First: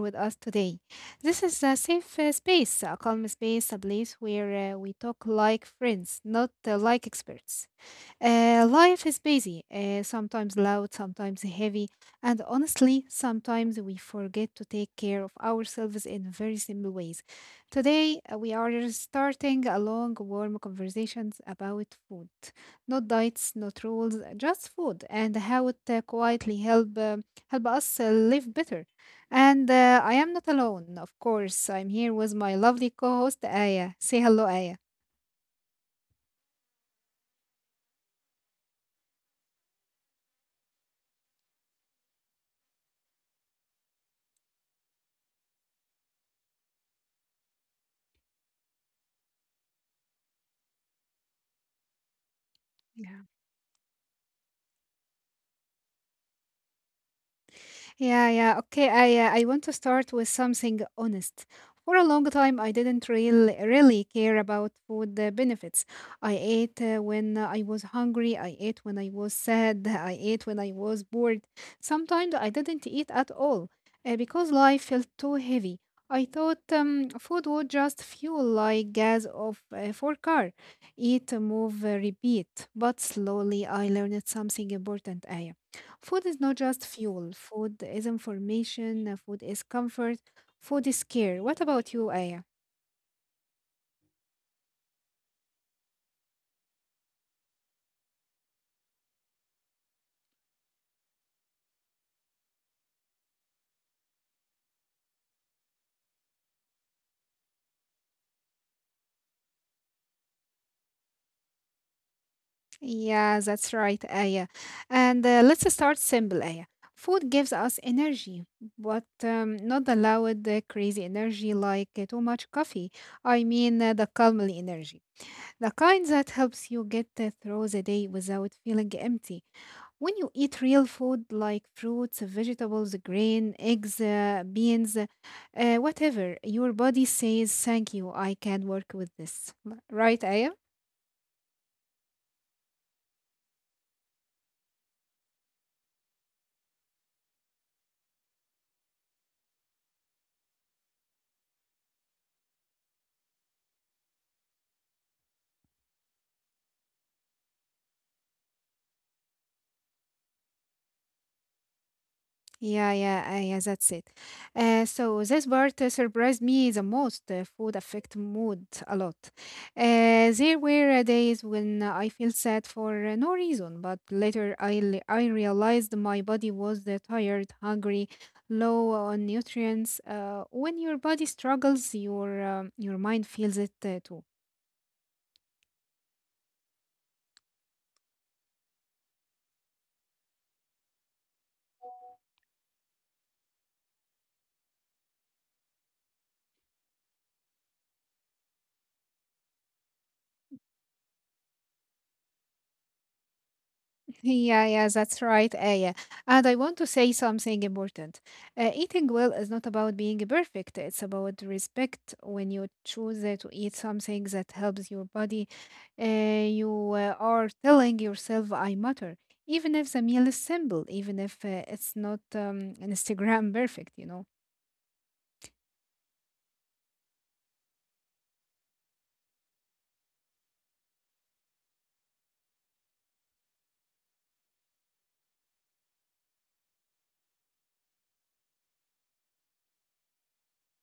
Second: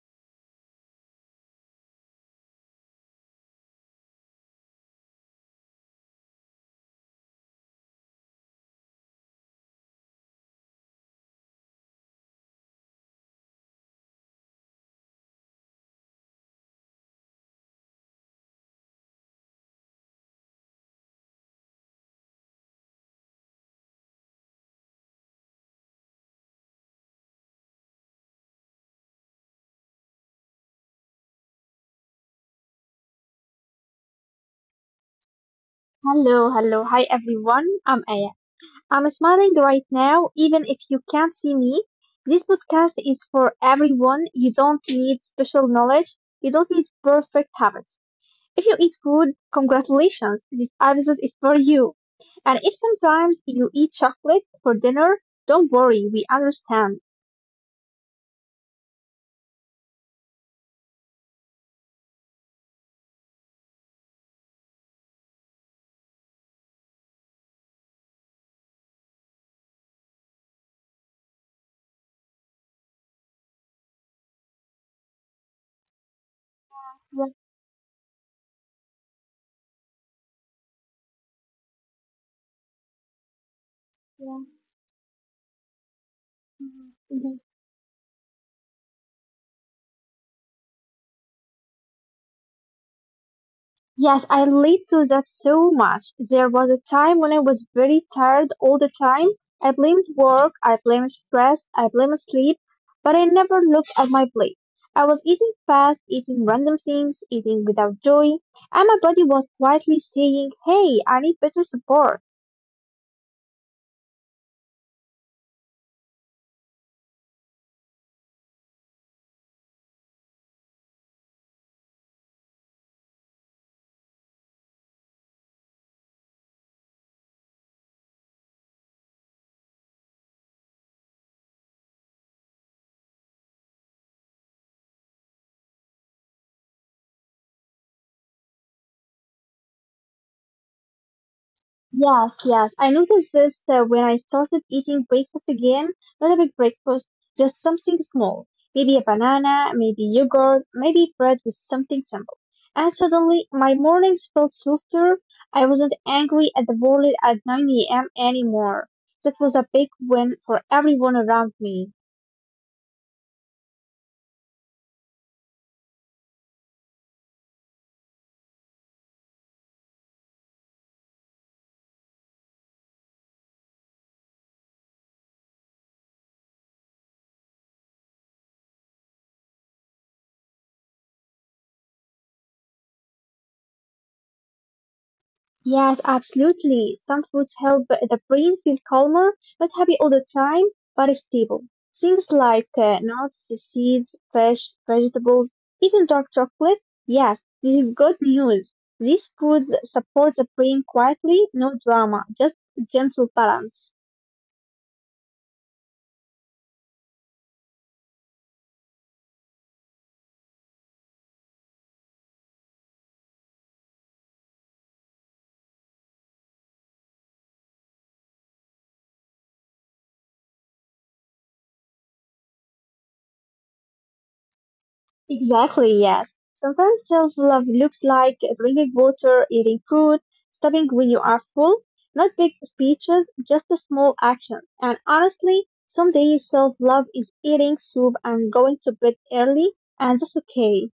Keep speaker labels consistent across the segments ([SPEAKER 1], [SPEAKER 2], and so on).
[SPEAKER 1] with us today. This is a safe space, a calm space, a place where we talk like friends, not like experts. Life is busy, sometimes loud, sometimes heavy, and honestly, sometimes we forget to take care of ourselves in very simple ways. Today, we are starting a long, warm conversations about food. Not diets, not rules, just food, and how it quietly help help us live better. And I am not alone, of course. I'm here with my lovely co-host Aya. Say hello, Aya.
[SPEAKER 2] Hello, hello, hi everyone. I'm Aya. I'm smiling right now, even if you can't see me. This podcast is for everyone. You don't need special knowledge. You don't need perfect habits. If you eat food, congratulations. This episode is for you. And if sometimes you eat chocolate for dinner, don't worry. We understand.
[SPEAKER 1] Yeah, yeah. Okay, I want to start with something honest. For a long time, I didn't really care about food benefits. I ate when I was hungry. I ate when I was sad. I ate when I was bored. Sometimes I didn't eat at all because life felt too heavy. I thought
[SPEAKER 2] Yeah,
[SPEAKER 1] food would just fuel like gas of for car. Eat, move, repeat. But slowly, I learned something important, Aya. Food is not just
[SPEAKER 2] yeah.
[SPEAKER 1] fuel. Food is information. Food is comfort. Food is care. What about you, Aya?
[SPEAKER 2] Yes, I relate to that so much. There was a time when I was very tired all the time. I blamed work, I blamed stress, I blamed sleep, but I never looked at my plate. I was eating fast, eating random things, eating without joy, and my body was quietly saying, hey, I need better support.
[SPEAKER 1] Yeah, that's right, Aya. And let's start simple, Aya. Food gives us energy, but not the loud, crazy energy like too much coffee. I mean, the calmly energy, the kind that helps you get through the day without feeling empty. When you eat real food like fruits, vegetables, grain, eggs, beans, whatever, your body says, thank you, I can work with this. Right, Aya?
[SPEAKER 2] Yes, yes. I noticed this when I started eating breakfast again. Not a big breakfast, just something small. Maybe a banana, maybe yogurt, maybe bread with something simple. And suddenly, my mornings felt softer. I wasn't angry at the world at 9 a.m. anymore. That was a big win for everyone around me.
[SPEAKER 1] Yeah, yeah, yeah, that's it. So this part surprised me the most. Food affect mood a lot. There were days when I feel sad for no reason, but later I realized my body was tired, hungry, low on nutrients. When your body struggles, your mind feels it too.
[SPEAKER 2] Yes, absolutely. Some foods help the brain feel calmer, not happy all the time, but stable. Things like nuts, seeds, fish, vegetables, even dark chocolate. Yes, this is good news. These foods support the brain quietly, no drama, just gentle balance.
[SPEAKER 1] Yeah, yeah, that's right, Aya. And I want to say something important. Eating well is not about being perfect, it's about respect. When you choose to eat something that helps your body, uh, you are telling yourself, I matter. Even if the meal is simple, even if it's not Instagram perfect, you know.
[SPEAKER 2] Exactly, yes. Sometimes self-love looks like drinking water, eating fruit, stopping when you are full, not big speeches, just a small action. And honestly, some days self-love is eating soup and going to bed early, and that's okay.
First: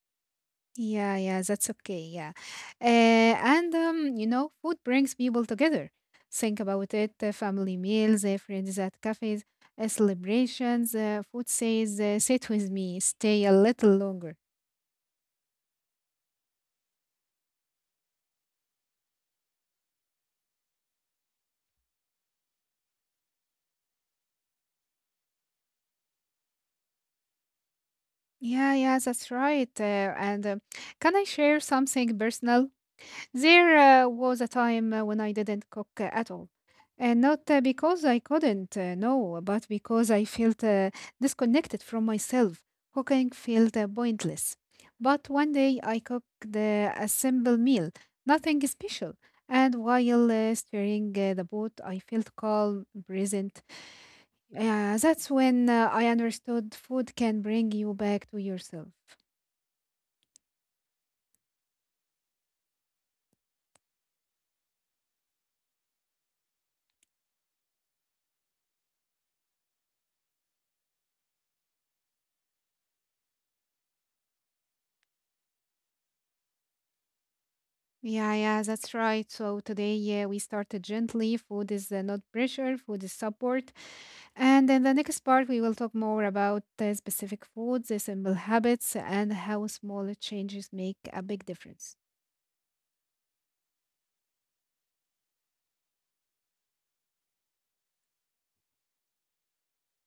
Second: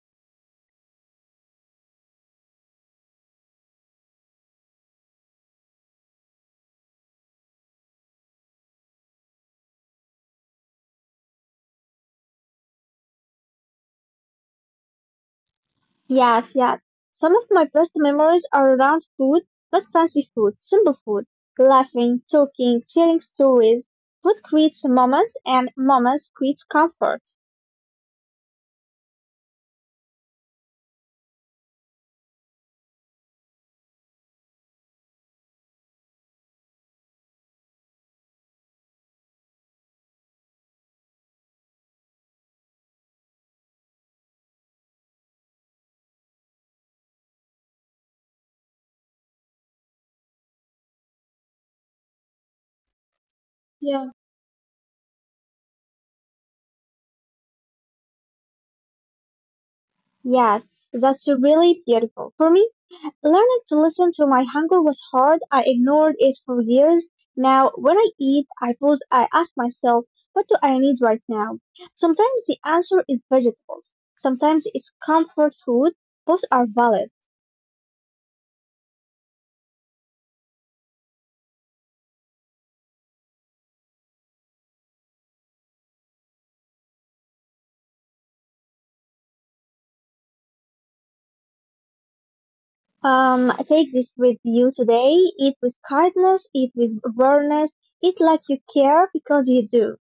[SPEAKER 1] Yeah, yeah, that's okay. Yeah. You know, food brings people together. Think about it family meals, friends at cafes, celebrations. Food says, sit with me, stay a little longer.
[SPEAKER 2] Yes, yes. Some of my best memories are around food, not fancy food, simple food. Laughing, talking, sharing stories. Food creates moments, and moments create comfort.
[SPEAKER 1] Yeah, yeah, that's right. And, can I share something personal? There was a time when I didn't cook at all. And not because I couldn't, no, but because I felt disconnected from myself. Cooking felt pointless. But one day I cooked a simple meal, nothing special. And while stirring the pot, I felt calm, present.
[SPEAKER 2] Yeah.
[SPEAKER 1] Yeah, that's when I understood food can bring you back to yourself.
[SPEAKER 2] Yes, that's really beautiful. For me, learning to listen to my hunger was hard. I ignored it for years. Now, when I eat, I pause, I ask myself, what do I need right now? Sometimes the answer is vegetables. Sometimes it's comfort food. Both are valid.
[SPEAKER 1] Yeah, yeah, that's right. So today, yeah, we started gently. Food is not pressure, food is support. And in the next part, we will talk more about specific foods, the simple habits, and how small changes make a big difference.
[SPEAKER 2] Take this with you today. Eat with kindness, eat with awareness, eat like you care because you do.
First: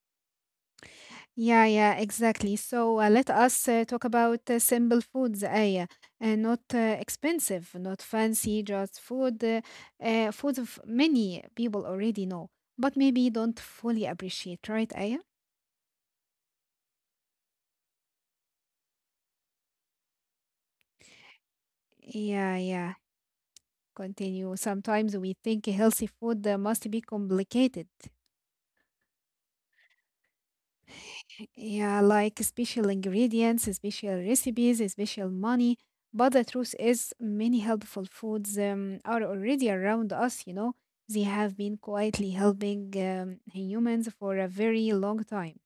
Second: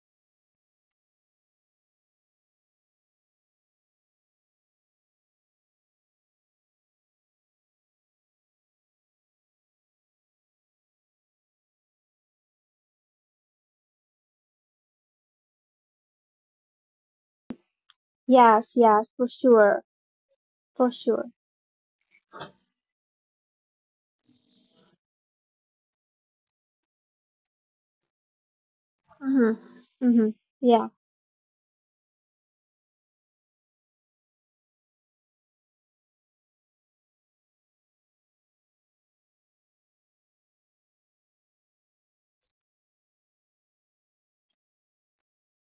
[SPEAKER 1] Yeah, yeah, exactly. So let us talk about simple foods, Aya, and not expensive, not fancy, just food, food of many people already know, but maybe don't fully appreciate, right, Aya?
[SPEAKER 2] Yes, yes, for sure, for sure.
[SPEAKER 1] Yeah, yeah. Continue. Sometimes we think healthy food must be complicated.
[SPEAKER 2] Mm-hmm. Mm-hmm. Yeah.
[SPEAKER 1] Yeah, like special ingredients, special recipes, special money. But the truth is, many helpful foods are already around us, you know. They have been quietly helping humans for a very long time.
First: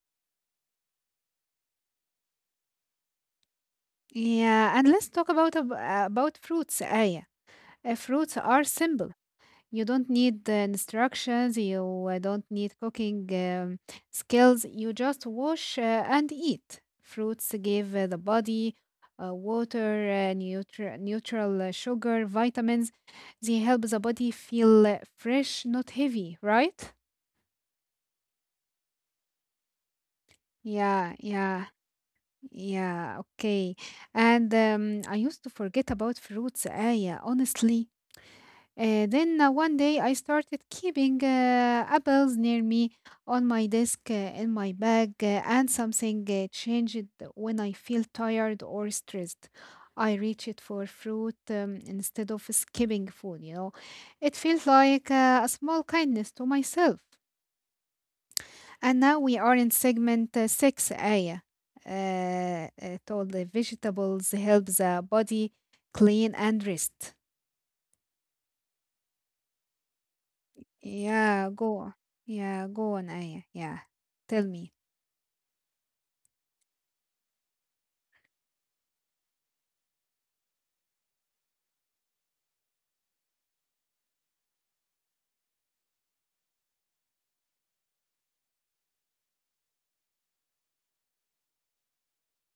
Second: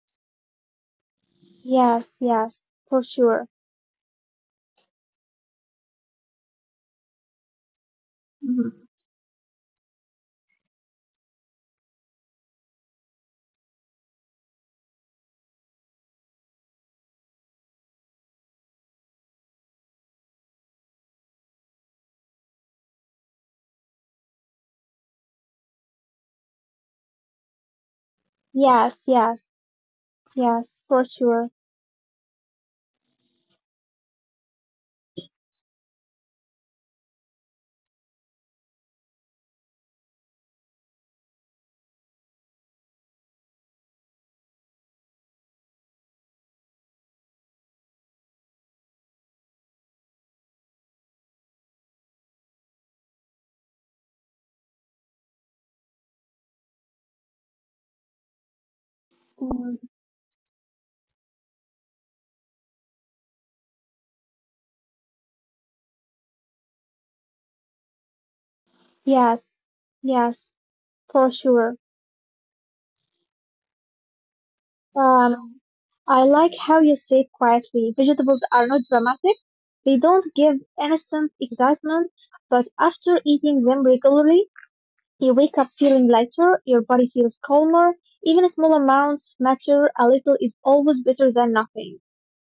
[SPEAKER 2] Yes, yes, for sure.
[SPEAKER 1] Yeah, and let's talk about fruits, Aya. Fruits are
[SPEAKER 2] Hmm.
[SPEAKER 1] simple. You don't need instructions, you don't need cooking skills. You just wash and eat. Fruits give the body water, neutral sugar, vitamins. They help the body feel fresh, not heavy, right?
[SPEAKER 2] Yes, yes, yes, for
[SPEAKER 1] Yeah,
[SPEAKER 2] sure.
[SPEAKER 1] yeah, yeah, okay. And I used to forget about fruits, Aya, honestly. Then one day I started keeping apples near me on my desk, in my bag, and something changed when I feel tired or stressed. I reached for fruit instead of skipping food, you know. It feels like a small kindness to myself. And now we are in
[SPEAKER 2] Mm,
[SPEAKER 1] segment 6, Aya. It all the vegetables help the body clean and rest.
[SPEAKER 2] yes, yes, for
[SPEAKER 1] Yeah,
[SPEAKER 2] sure.
[SPEAKER 1] go on. Yeah, go on, Aya. Yeah, tell me.
[SPEAKER 2] Um, I like how you say quietly. Vegetables are not dramatic. They don't give instant excitement, but after eating them regularly, you wake up feeling lighter, your body feels calmer. Even small amounts matter. A little is always better than nothing.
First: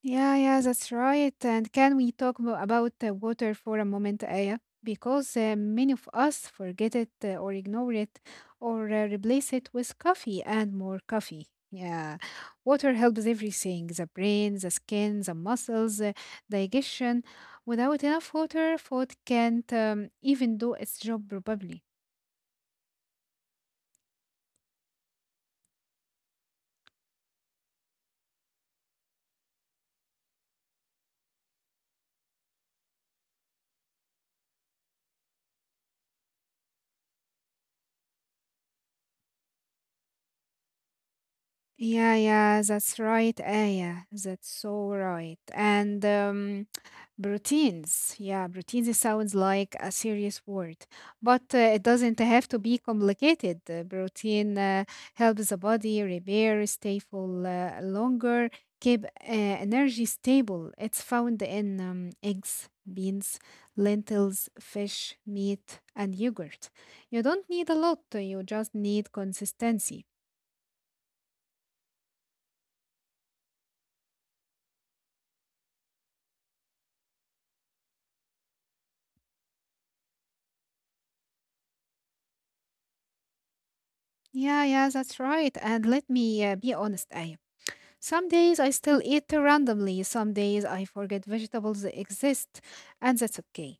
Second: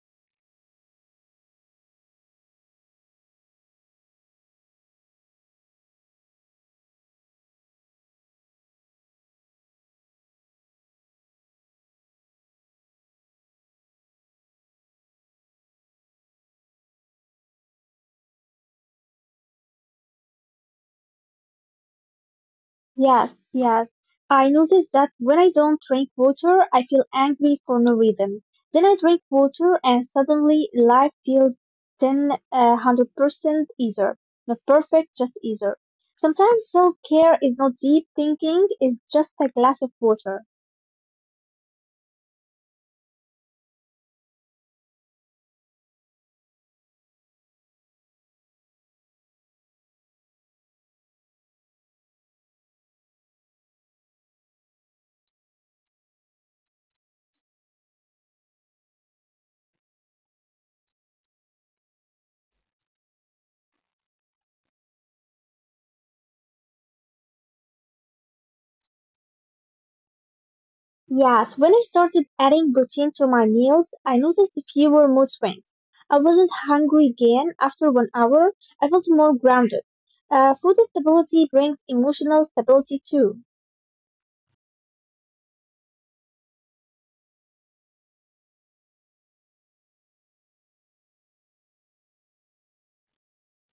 [SPEAKER 1] Yeah, yeah, that's right. And can we talk about water for a moment, Aya? Because many of us forget it or ignore it or replace it with coffee and more coffee. Yeah, water helps everything, the brain, the skin, the muscles, digestion. Without enough water, food can't even do its job properly.
[SPEAKER 2] Yes, yes. I notice that when I don't drink water, I feel angry for no reason. Then I drink water and suddenly life feels 10, a 100% easier. Not perfect, just easier. Sometimes self-care is not deep thinking, it's just a glass of water.
[SPEAKER 1] Yeah, yeah, that's right, Aya. That's so right. And routines. Yeah, routines sounds like a serious word, but it doesn't have to be complicated. Routine helps the body repair, stay full longer, keep energy stable. It's found in eggs, beans, lentils, fish, meat, and yogurt. You don't need a lot, you just need consistency.
[SPEAKER 2] Yes, when I started adding protein to my meals, I noticed fewer mood swings. I wasn't hungry again after 1 hour. I felt more grounded. Food stability brings emotional stability too.
[SPEAKER 1] Yeah, yeah, that's right. And let me be honest, Aya. Some days I still eat randomly. Some days I forget vegetables exist, and that's okay.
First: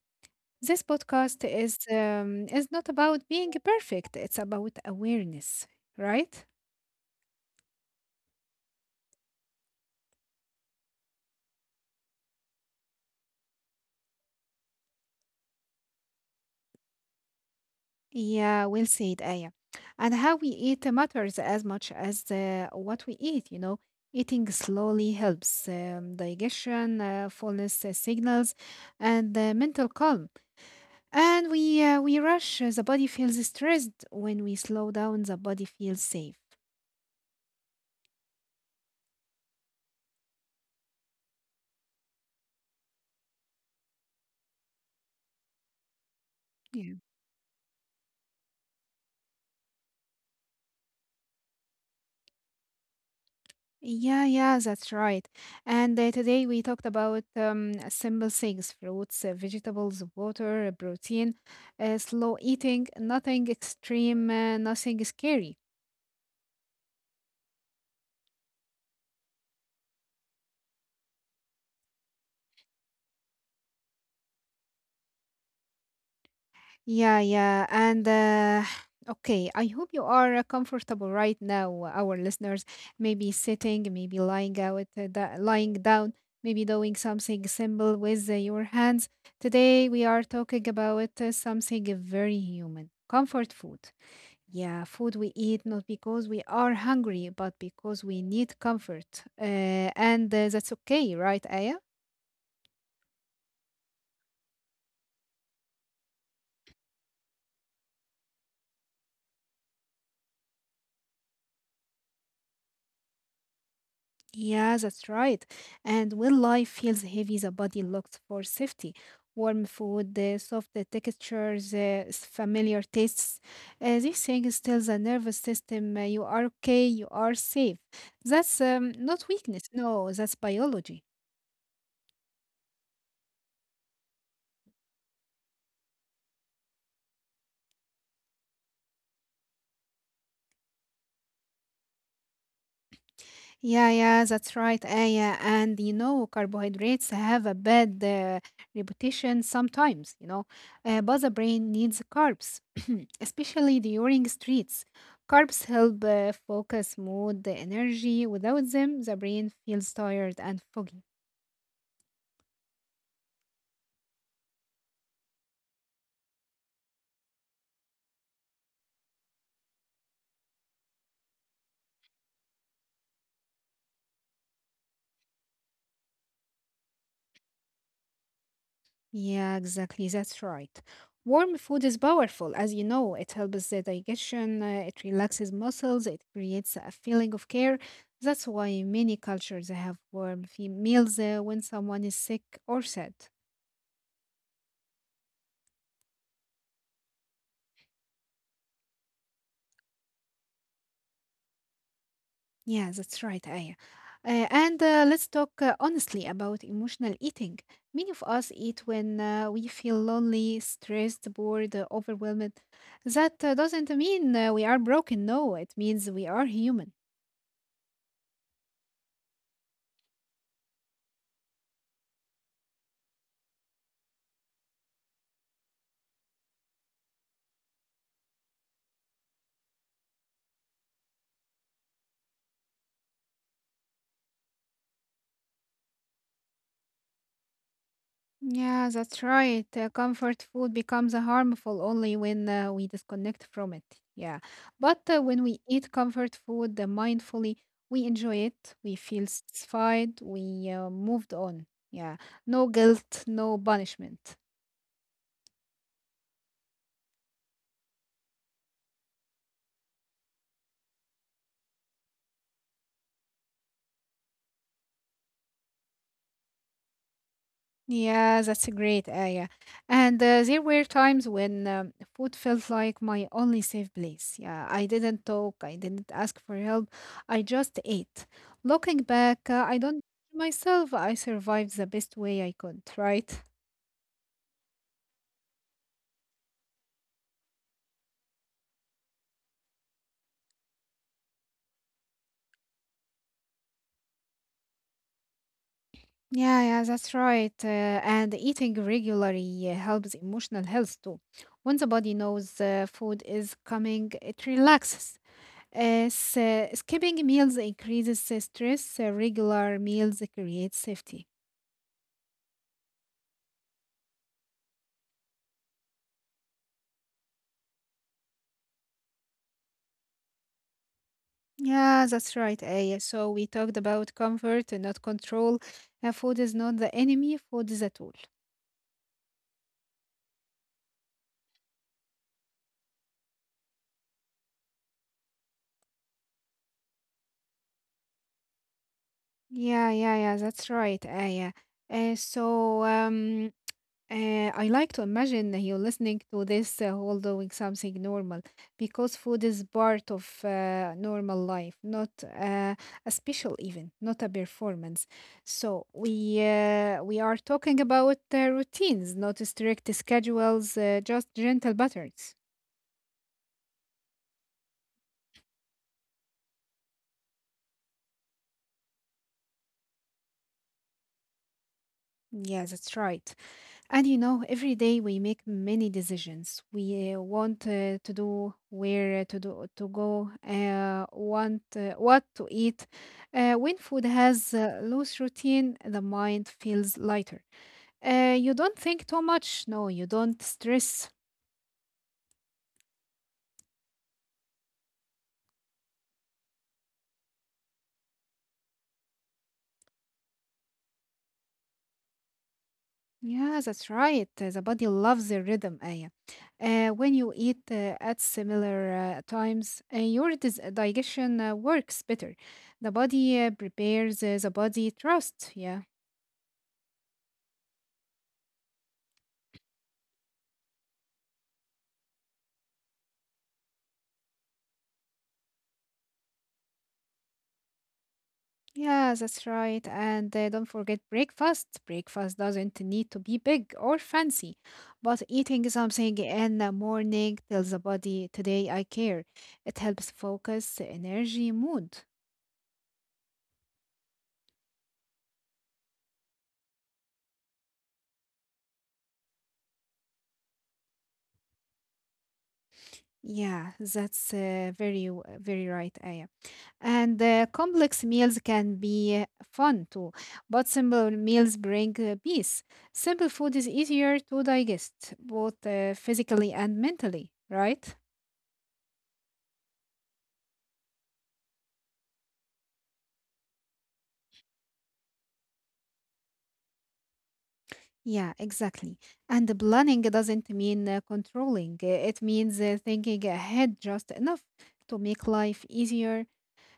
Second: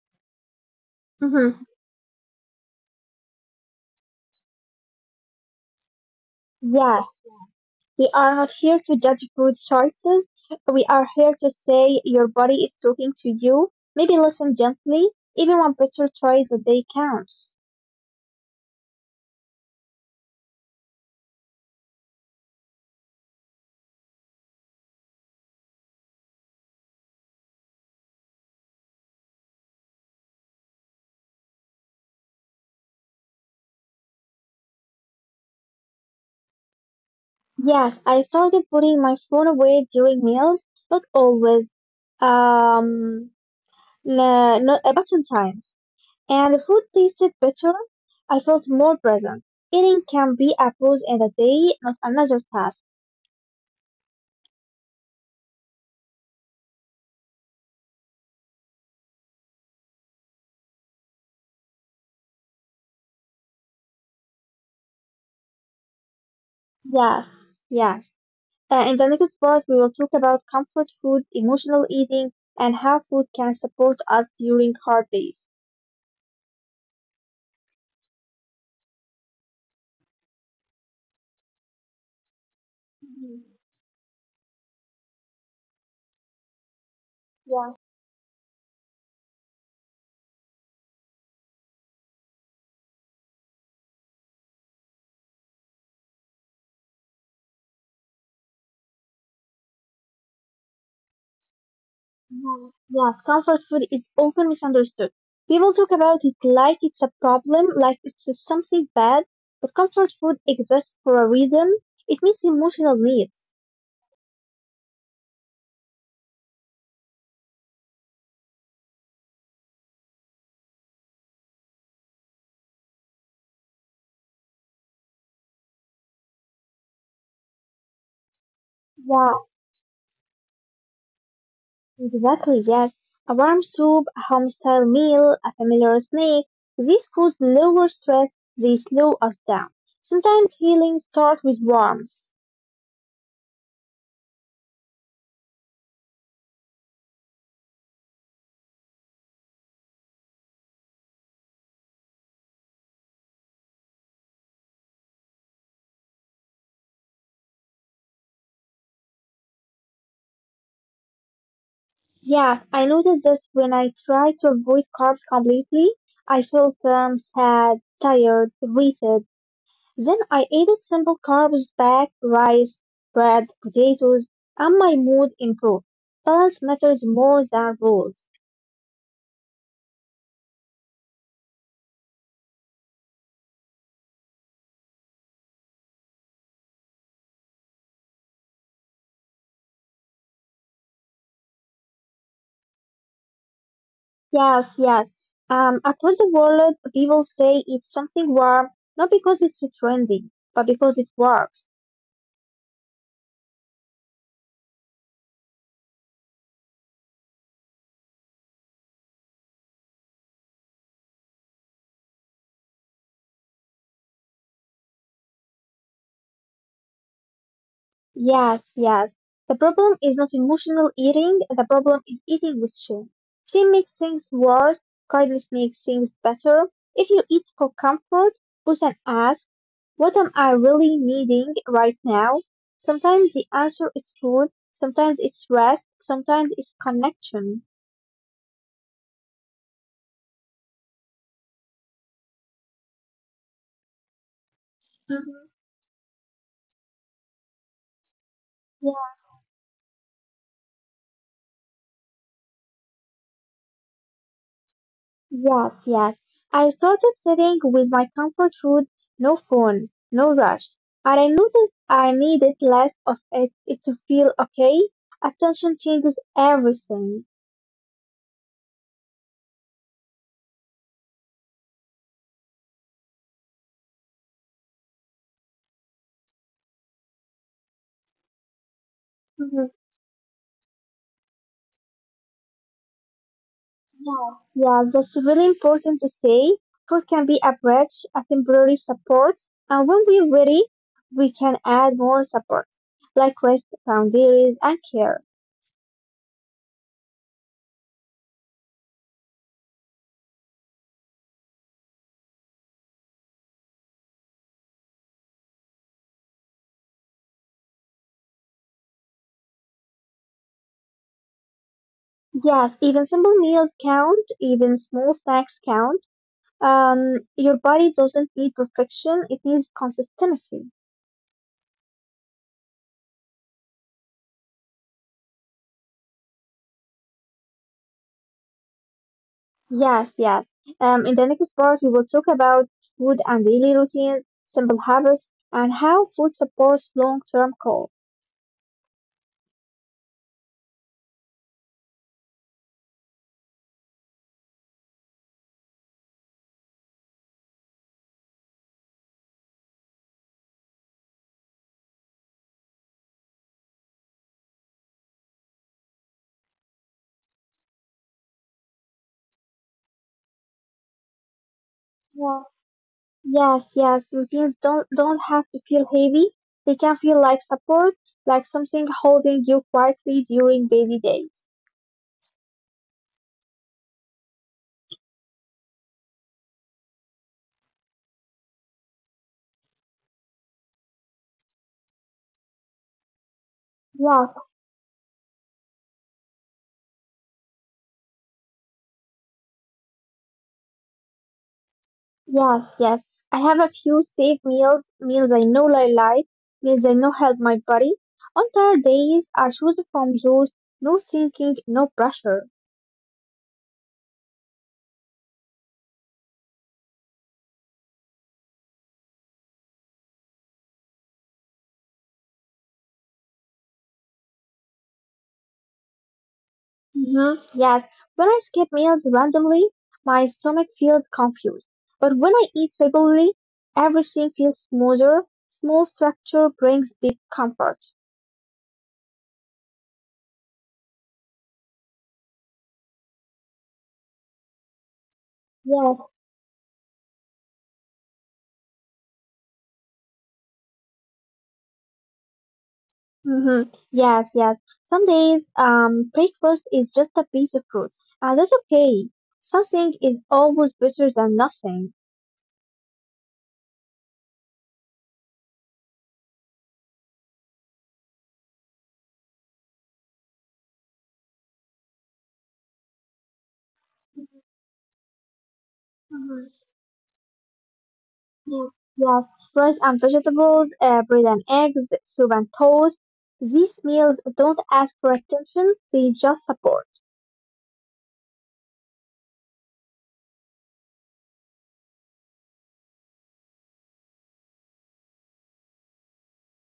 [SPEAKER 1] This podcast
[SPEAKER 2] Hmm.
[SPEAKER 1] is not about being perfect. It's about awareness, right?
[SPEAKER 2] Yes, we are not here to judge food choices. We are here to say your body is talking to you. Maybe listen gently. Even one picture choice a day counts.
[SPEAKER 1] Yeah, well said, Aya. And how we eat matters as much as what we eat. You know, eating slowly helps digestion, fullness signals, and mental calm. And we rush, the body feels stressed. When we slow down, the body feels safe.
[SPEAKER 2] Yes, I started putting my phone away during meals, not always. Um, No, not a button times. And the food
[SPEAKER 1] Yeah.
[SPEAKER 2] tasted better. I felt more present. Eating can be a pause in the day, not another task.
[SPEAKER 1] Yeah, yeah, that's right. And today we talked about simple things: fruits, vegetables, water, protein, slow eating, nothing extreme, nothing scary.
[SPEAKER 2] Yes, yes. In the next part, we will talk about comfort food, emotional eating, and how food can support us during hard days.
[SPEAKER 1] Yeah, yeah. And okay, I hope you are comfortable right now, our listeners. Maybe
[SPEAKER 2] Mhm.
[SPEAKER 1] sitting, maybe lying out, lying down, maybe doing something
[SPEAKER 2] Yes,
[SPEAKER 1] simple with your hands. Today, we are talking about something very human, comfort food. Yeah, food we eat not because we are hungry, but because we need comfort. And That's okay, right, Aya?
[SPEAKER 2] yes, yes. Comfort food is often misunderstood. People talk about it like it's a problem, like it's something bad, but comfort food exists for a reason. It meets emotional needs.
[SPEAKER 1] Yeah, that's right. And when life feels heavy, the body looks for safety. Warm food, soft textures, familiar tastes. These things tell the nervous system you are okay, you are safe. That's not
[SPEAKER 2] Yeah,
[SPEAKER 1] weakness. No, that's biology.
[SPEAKER 2] exactly, yes. A warm soup, a home style meal, a familiar snack. These foods lower stress, they slow us down. Sometimes healing starts with warmth.
[SPEAKER 1] Yeah, yeah, that's right, Aya. And you know, carbohydrates have a bad reputation sometimes, you know, but the brain needs carbs, especially during streets. Carbs help focus, mood, the energy. Without them, the brain feels tired and foggy.
[SPEAKER 2] Yeah, I noticed this when I try to avoid carbs completely. I felt sad, tired, depleted. Then I ate simple carbs back, rice, bread, potatoes, and my mood improved. Balance matters more than rules.
[SPEAKER 1] Yeah, exactly. That's right. Warm food is powerful, as you know. It helps the digestion, it relaxes muscles, it creates a feeling of care. That's why many cultures have warm meals when someone is sick or sad.
[SPEAKER 2] Yes, yes. Across the world, people say it's something warm, not because it's trendy, but because it works.
[SPEAKER 1] Yeah, that's right, Aya. And Let's talk honestly about emotional eating. Many of us eat when we feel lonely, stressed, bored, overwhelmed. That doesn't mean we are broken. No, it means we are human.
[SPEAKER 2] Yes, yes. The problem is not emotional eating, the problem is eating with shame. Shame makes things worse, kindness makes things better. If you eat for comfort, put and ask, what am I really needing right now? Sometimes the answer is food, sometimes it's rest, sometimes it's connection.
[SPEAKER 1] Yeah, that's right. Comfort food becomes harmful only when we disconnect from it. Yeah. But when
[SPEAKER 2] Mhm.
[SPEAKER 1] we eat comfort food mindfully, we enjoy it, we feel satisfied, we moved on. Yeah. No guilt, no punishment.
[SPEAKER 2] Yes, yes. I started sitting with my comfort food, no phone, no rush. And I noticed I needed less of it to feel okay. Attention changes everything.
[SPEAKER 1] Yeah, that's a great area. And there were times when food felt like my only safe place. Yeah, I didn't talk, I didn't ask for help, I just ate. Looking back,
[SPEAKER 2] Mhm.
[SPEAKER 1] I don't blame myself. I survived the best way I could, right?
[SPEAKER 2] Yeah, yeah, that's really important to say. Food can be a bridge, a temporary support, and when we're ready, we can add more support, like rest, boundaries, and care.
[SPEAKER 1] Yeah, yeah, that's right. And eating regularly helps emotional health too. When the body knows food is coming, it relaxes. Skipping meals increases the stress. Regular meals create safety.
[SPEAKER 2] Yes, even simple meals count, even small snacks count. Your body doesn't need perfection, it needs consistency.
[SPEAKER 1] Yeah, that's right, Aya. So we talked about comfort and not control. Food is not the enemy. Food is a tool.
[SPEAKER 2] Yes, yes. In the next part, we will talk about food and daily routines, simple habits, and how food supports long-term goals.
[SPEAKER 1] Yeah, yeah, yeah. That's right, Aya. Uh, so um, I like to imagine you're listening to this while doing something normal because food is part of normal life, not a special event, not a performance. So we are talking about routines, not strict schedules, just gentle patterns.
[SPEAKER 2] Yeah. Yes, yes. Routines don't have to feel heavy. They can feel like support, like something holding you quietly during busy days.
[SPEAKER 1] Yeah, that's right. And you know, every day we make many decisions. We want to do, where to do, to go, want what to eat. When food
[SPEAKER 2] Wow.
[SPEAKER 1] has loose routine, the mind feels lighter. You don't think too much. No, you don't stress.
[SPEAKER 2] Yes, yes. I have a few safe meals, meals I know I like, meals I know help my body. On tired days, I choose from those, no thinking, no pressure.
[SPEAKER 1] Yeah, that's right. The body loves the rhythm, Aya. When you eat at similar times, your digestion works better. The body prepares the body trust. Yeah.
[SPEAKER 2] Hmm. Yes, when I skip meals randomly, my stomach feels confused. But when I eat regularly, everything feels smoother. Small structure brings big comfort.
[SPEAKER 1] Yeah, that's right. And don't forget breakfast. Breakfast doesn't need to be big or fancy, but eating
[SPEAKER 2] Yes.
[SPEAKER 1] something in the morning tells the body, "Today I care." It helps focus, energy, mood.
[SPEAKER 2] Hmm. Yes, yes. Some days, breakfast is just a piece of fruit, and that's okay. Something is always better than nothing.
[SPEAKER 1] Yeah, that's very, very right, Aya. And complex meals can be fun too, but simple meals bring peace. Simple food is easier to digest, both physically
[SPEAKER 2] Mhm.
[SPEAKER 1] and mentally, right?
[SPEAKER 2] Yeah. Yes, rice and vegetables, bread and eggs, soup and toast. These meals don't ask for attention, they just support.
[SPEAKER 1] Yeah, exactly. And the planning doesn't mean controlling, it means thinking ahead just enough to make life easier.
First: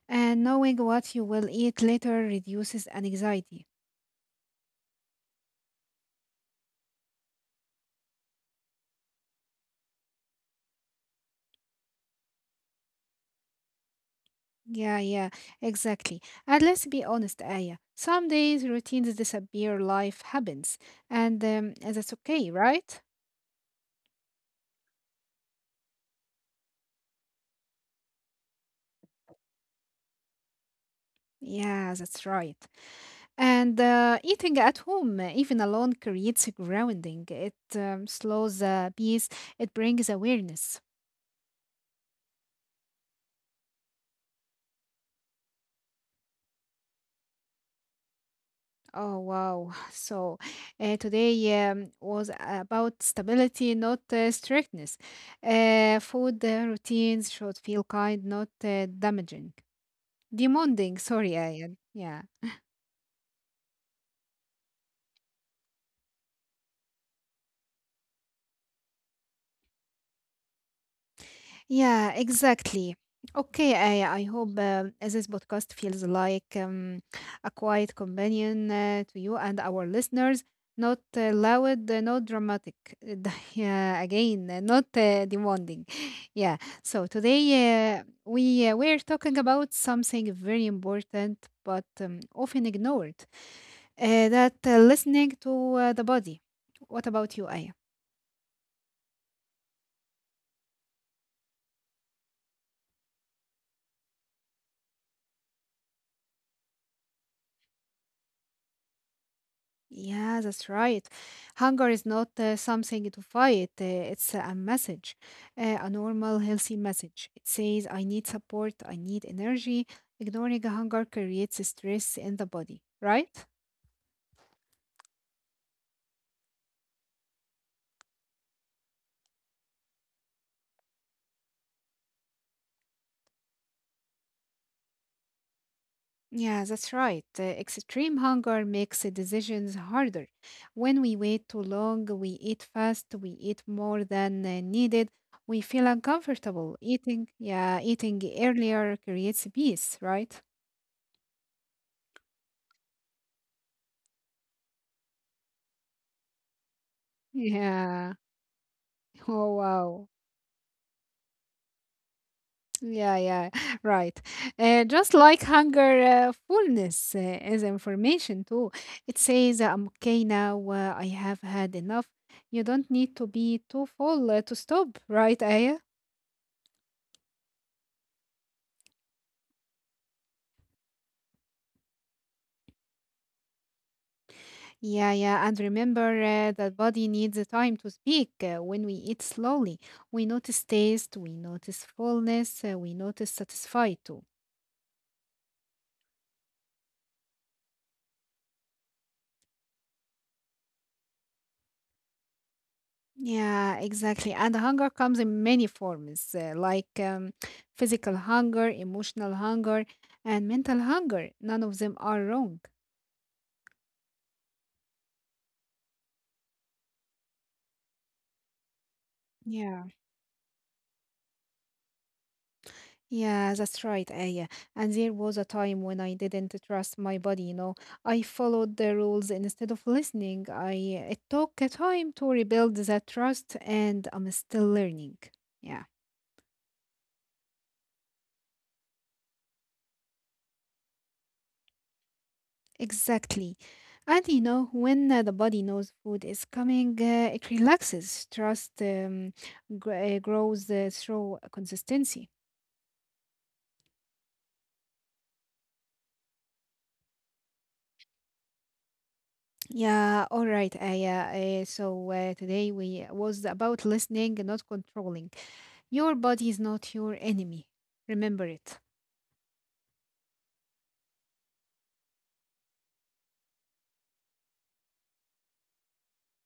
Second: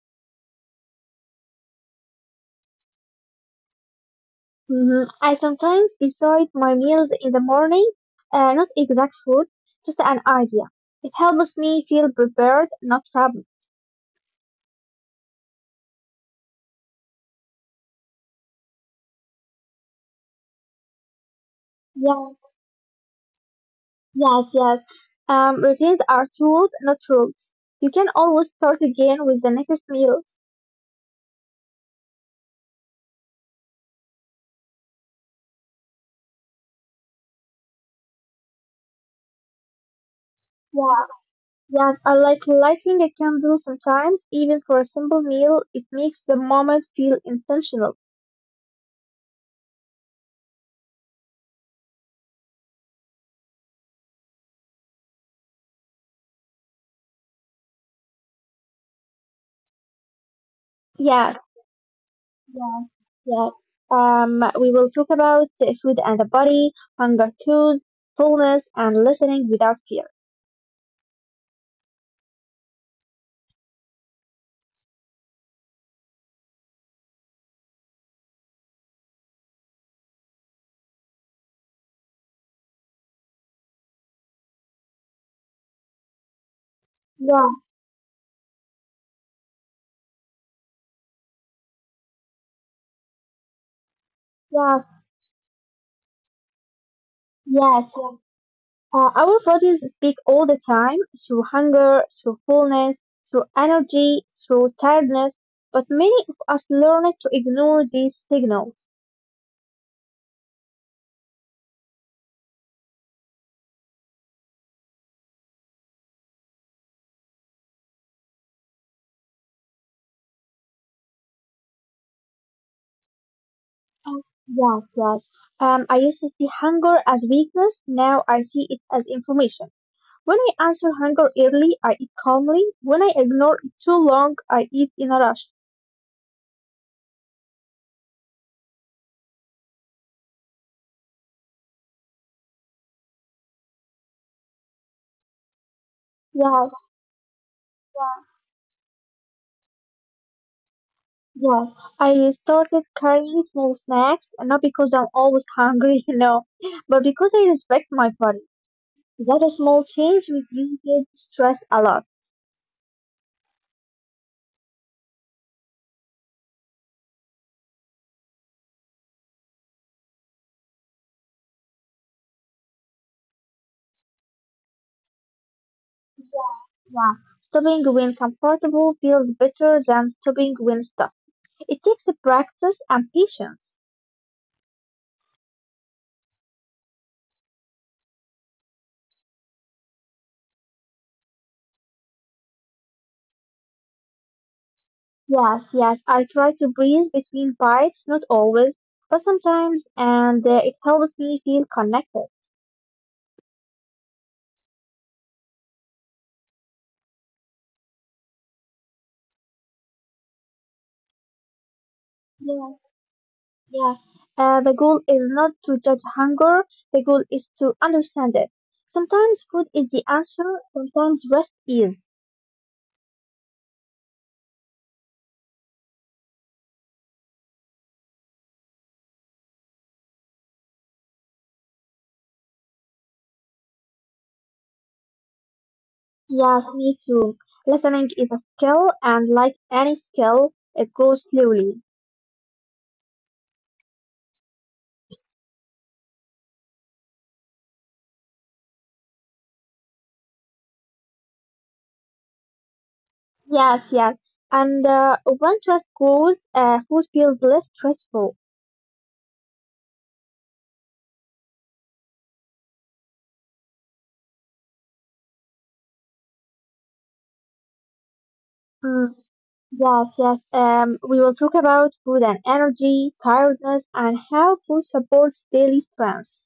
[SPEAKER 1] And knowing what you will eat later reduces anxiety.
[SPEAKER 2] Hmm. I sometimes decide my meals in the morning, not exact food, just an idea. It helps me feel prepared, not trapped.
[SPEAKER 1] Yeah, yeah, exactly. And let's be honest, Aya. Some days routines disappear, life happens. And that's
[SPEAKER 2] Yeah.
[SPEAKER 1] okay, right?
[SPEAKER 2] Yes, yes. Routines are tools, not rules. You can always start again with the next meal.
[SPEAKER 1] Yeah, that's right. And eating at home, even alone, creates a grounding. It slows the pace, it brings awareness.
[SPEAKER 2] Yeah, yes, I like lighting a candle sometimes, even for a simple meal. It makes the moment feel intentional.
[SPEAKER 1] Oh, wow. So today was about stability, not strictness. Food routines should feel kind, not damaging. Demanding,
[SPEAKER 2] Yes,
[SPEAKER 1] sorry, yeah.
[SPEAKER 2] yes, yes. We will talk about the food and the body, hunger cues, fullness, and listening without fear.
[SPEAKER 1] Yeah, exactly. Okay, I hope this podcast feels like a quiet companion to you and our listeners. Not loud, not dramatic. Yeah, again, not demanding. Yeah. So today
[SPEAKER 2] Yeah,
[SPEAKER 1] we're talking about something very important, but often ignored. That
[SPEAKER 2] yes,
[SPEAKER 1] listening to the body. What about you, Aya?
[SPEAKER 2] yes, yes. Our bodies speak all the time through hunger, through fullness, through energy, through tiredness, but many of us learn to ignore these signals.
[SPEAKER 1] Yeah, that's right. Hunger is not something to fight. It's a message, a normal, healthy message. It says, "I need support, I need energy." Ignoring hunger creates stress in the body, right?
[SPEAKER 2] Oh. Yes, yes. I used to see hunger as weakness, now I see it as information. When I answer hunger early, I eat calmly. When I ignore it too long, I eat in a rush.
[SPEAKER 1] Yeah, that's right. Extreme hunger makes the decisions harder. When we wait too long, we eat fast, we eat more than needed, we feel
[SPEAKER 2] Yes,
[SPEAKER 1] uncomfortable. Eating earlier creates peace, right?
[SPEAKER 2] yes. I started carrying small snacks, not because I'm always hungry, you know, but because I respect my
[SPEAKER 1] Yeah.
[SPEAKER 2] body. That a
[SPEAKER 1] Oh,
[SPEAKER 2] small
[SPEAKER 1] wow.
[SPEAKER 2] change reduces stress a lot.
[SPEAKER 1] Yeah, yeah, right. Just like hunger, fullness is information too. It says, "I'm okay now, I have had enough." You don't need to be too full to stop, right, Aya?
[SPEAKER 2] Yeah. Stopping when comfortable feels better than stopping when stuck. It takes practice and patience.
[SPEAKER 1] Yeah, yeah, and remember that body needs a time to speak. When we eat slowly, we notice taste, we notice fullness, we notice satisfied too.
[SPEAKER 2] Yes, yes, I try to breathe between bites, not always, but sometimes, and it helps me feel connected.
[SPEAKER 1] Yeah, exactly. And hunger comes in many forms, like physical hunger, emotional hunger, and mental hunger. None of them are wrong.
[SPEAKER 2] Yeah, yeah. The goal is not to judge hunger, the goal is to understand it. Sometimes food
[SPEAKER 1] Yeah.
[SPEAKER 2] is the answer, sometimes rest is.
[SPEAKER 1] Yeah, that's right, Aya. And there was a time when I didn't trust my body. I followed the rules instead of listening. I It took a time to rebuild that trust, and I'm still learning. Yeah,
[SPEAKER 2] Yes, me too. Listening is a skill, and like any skill, it grows slowly.
[SPEAKER 1] exactly. And when the body knows food is coming, it relaxes. Trust grows through consistency.
[SPEAKER 2] Yes, yes. And when trust grows, food feels less stressful.
[SPEAKER 1] Yeah, all right, Aya. So today we was about listening, not controlling. Your body is not your enemy. Remember it.
[SPEAKER 2] Mm, yes, yes. We will talk about food and energy, tiredness, and how food supports daily strength.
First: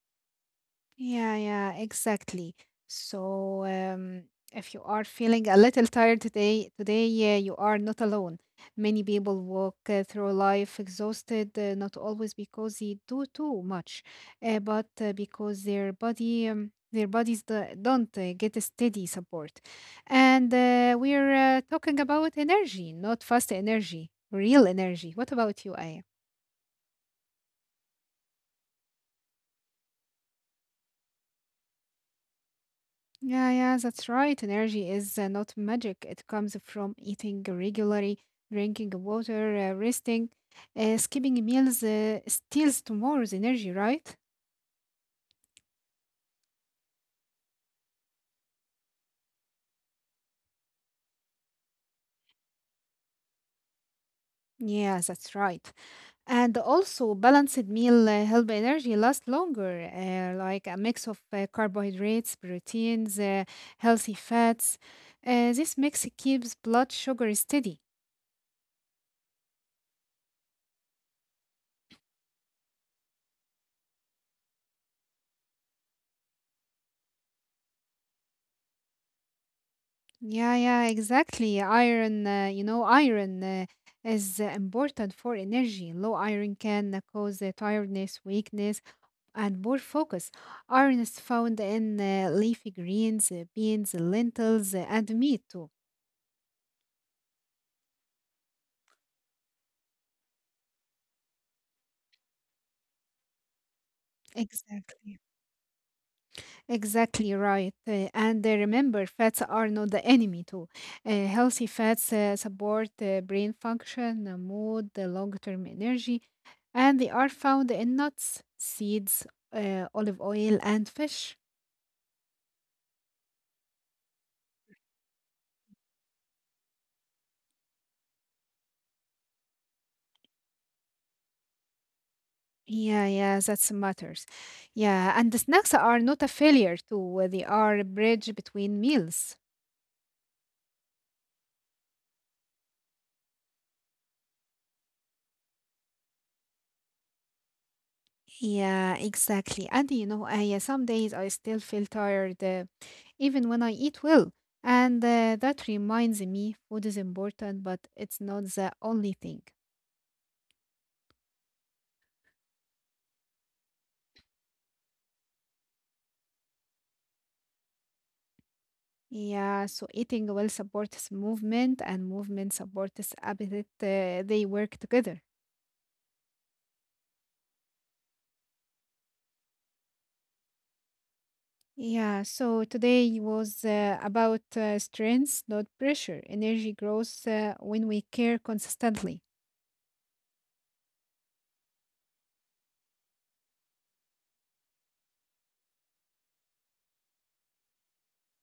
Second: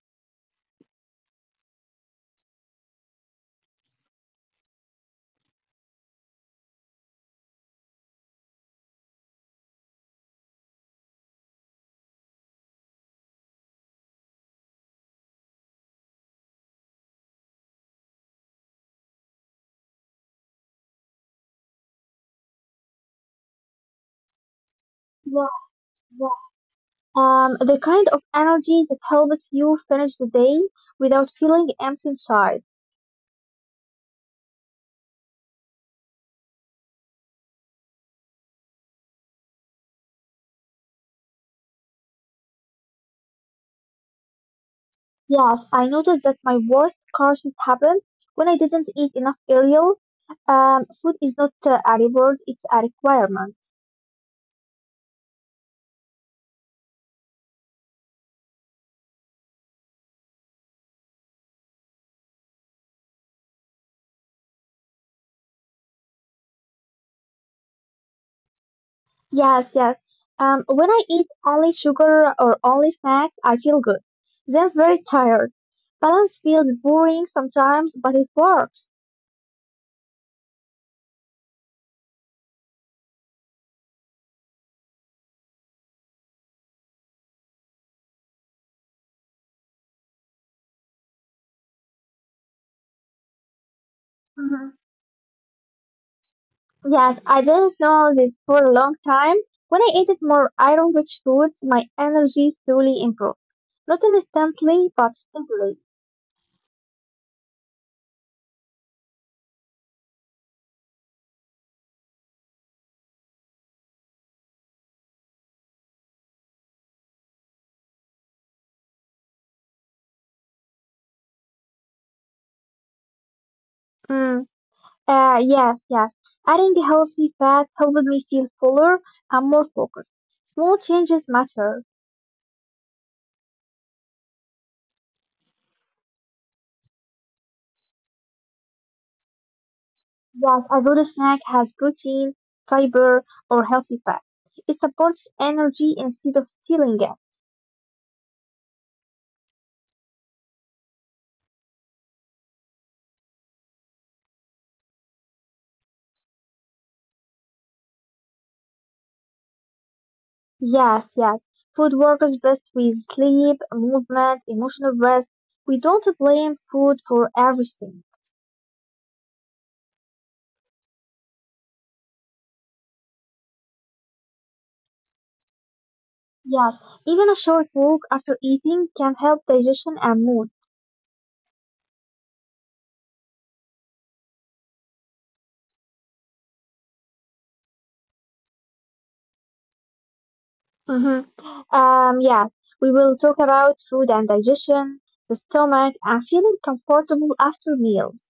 [SPEAKER 1] Yeah, yeah, exactly. So, if you are feeling a little tired today, you are not alone. Many people walk through life exhausted, not always because they do too much, but because their bodies don't get a steady support. And we're talking about energy, not fast energy, real energy. What
[SPEAKER 2] Yeah,
[SPEAKER 1] about you, Aya?
[SPEAKER 2] yeah. The kind of energy that helps you finish the day without feeling empty inside.
[SPEAKER 1] Yeah, yeah, that's right. Energy is not magic. It comes from eating regularly, drinking water, resting. Skipping meals steals tomorrow's energy, right?
[SPEAKER 2] Yes, I noticed that my worst crashes happened when I didn't eat enough cereal. Food is not a reward, it's a requirement.
[SPEAKER 1] Yeah, that's right. And also, balanced meal help energy last longer, like a mix of carbohydrates, proteins, healthy fats. This mix keeps blood sugar steady.
[SPEAKER 2] Yes, yes. When I eat only sugar or only snacks, I feel good. Then very tired. Balance feels boring sometimes, but it works.
[SPEAKER 1] Yeah, yeah, exactly. Iron is important for energy. Low iron can cause tiredness, weakness, and poor focus. Iron is found in leafy greens, beans,
[SPEAKER 2] Mhm.
[SPEAKER 1] lentils, and meat too.
[SPEAKER 2] Yes, I didn't know this for a long time. When I ate more iron-rich foods, my energy slowly improved. Not instantly, but
[SPEAKER 1] Exactly.
[SPEAKER 2] steadily.
[SPEAKER 1] Exactly right. And remember, fats are not the enemy too. Healthy fats support brain function, mood, long-term energy, and they are found in nuts, seeds, olive oil, and fish.
[SPEAKER 2] Mm. Yes, yes. Adding healthy fat helped me feel fuller and more focused. Small changes matter.
[SPEAKER 1] Yeah, yeah, that's matters. Yeah, and the snacks are not a failure too. They are a bridge between meals.
[SPEAKER 2] Yes, a good snack has protein, fiber, or healthy fat. It supports energy instead of stealing it.
[SPEAKER 1] Yeah, exactly. And some days I still feel tired, even when I eat well. And that reminds me, food is important, but it's not the only thing.
[SPEAKER 2] Yes, yes. Food works best with sleep, movement, emotional rest. We don't blame food for everything.
[SPEAKER 1] Yeah, so eating well supports movement, and movement supports appetite. They work together.
[SPEAKER 2] Yes, even a short walk after eating can help digestion and mood.
[SPEAKER 1] Yeah, so today was about strengths, not pressure. Energy grows when we care consistently.
[SPEAKER 2] Mm-hmm. Yes, we will talk about food and digestion, the stomach, and feeling comfortable after meals.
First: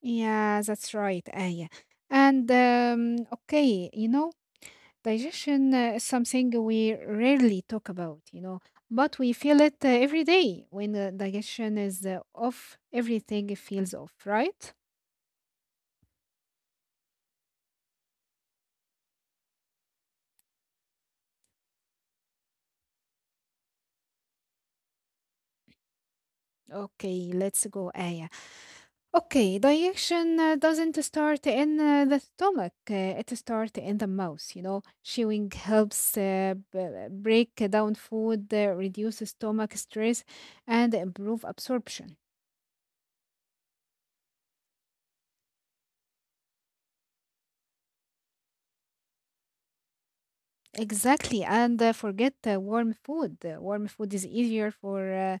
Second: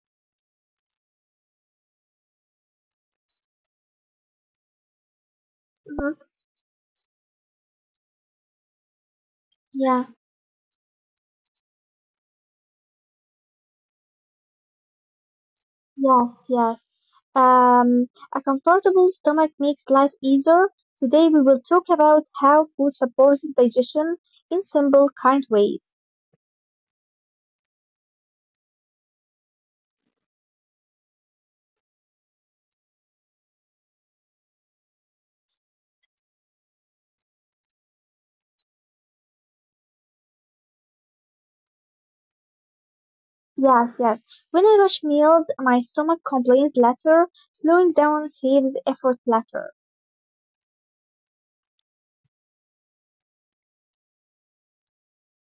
[SPEAKER 1] Yeah, that's right, Aya. And okay, digestion is
[SPEAKER 2] Mm-hmm.
[SPEAKER 1] something we rarely talk about, but we feel it
[SPEAKER 2] Yeah,
[SPEAKER 1] every day. When digestion is off, everything feels off, right?
[SPEAKER 2] yes, yes. Um, a comfortable stomach makes life easier. Today we will talk about how food supports digestion in simple, kind ways.
[SPEAKER 1] Okay, let's go, Aya. Okay, digestion doesn't start in the stomach, it starts in the mouth. Chewing helps break down food, reduce stomach stress, and improve absorption.
[SPEAKER 2] Yes, yes. When I rush meals, my stomach complains later, slowing down saves effort later.
[SPEAKER 1] Exactly, and forget warm food. Warm food is easier for uh,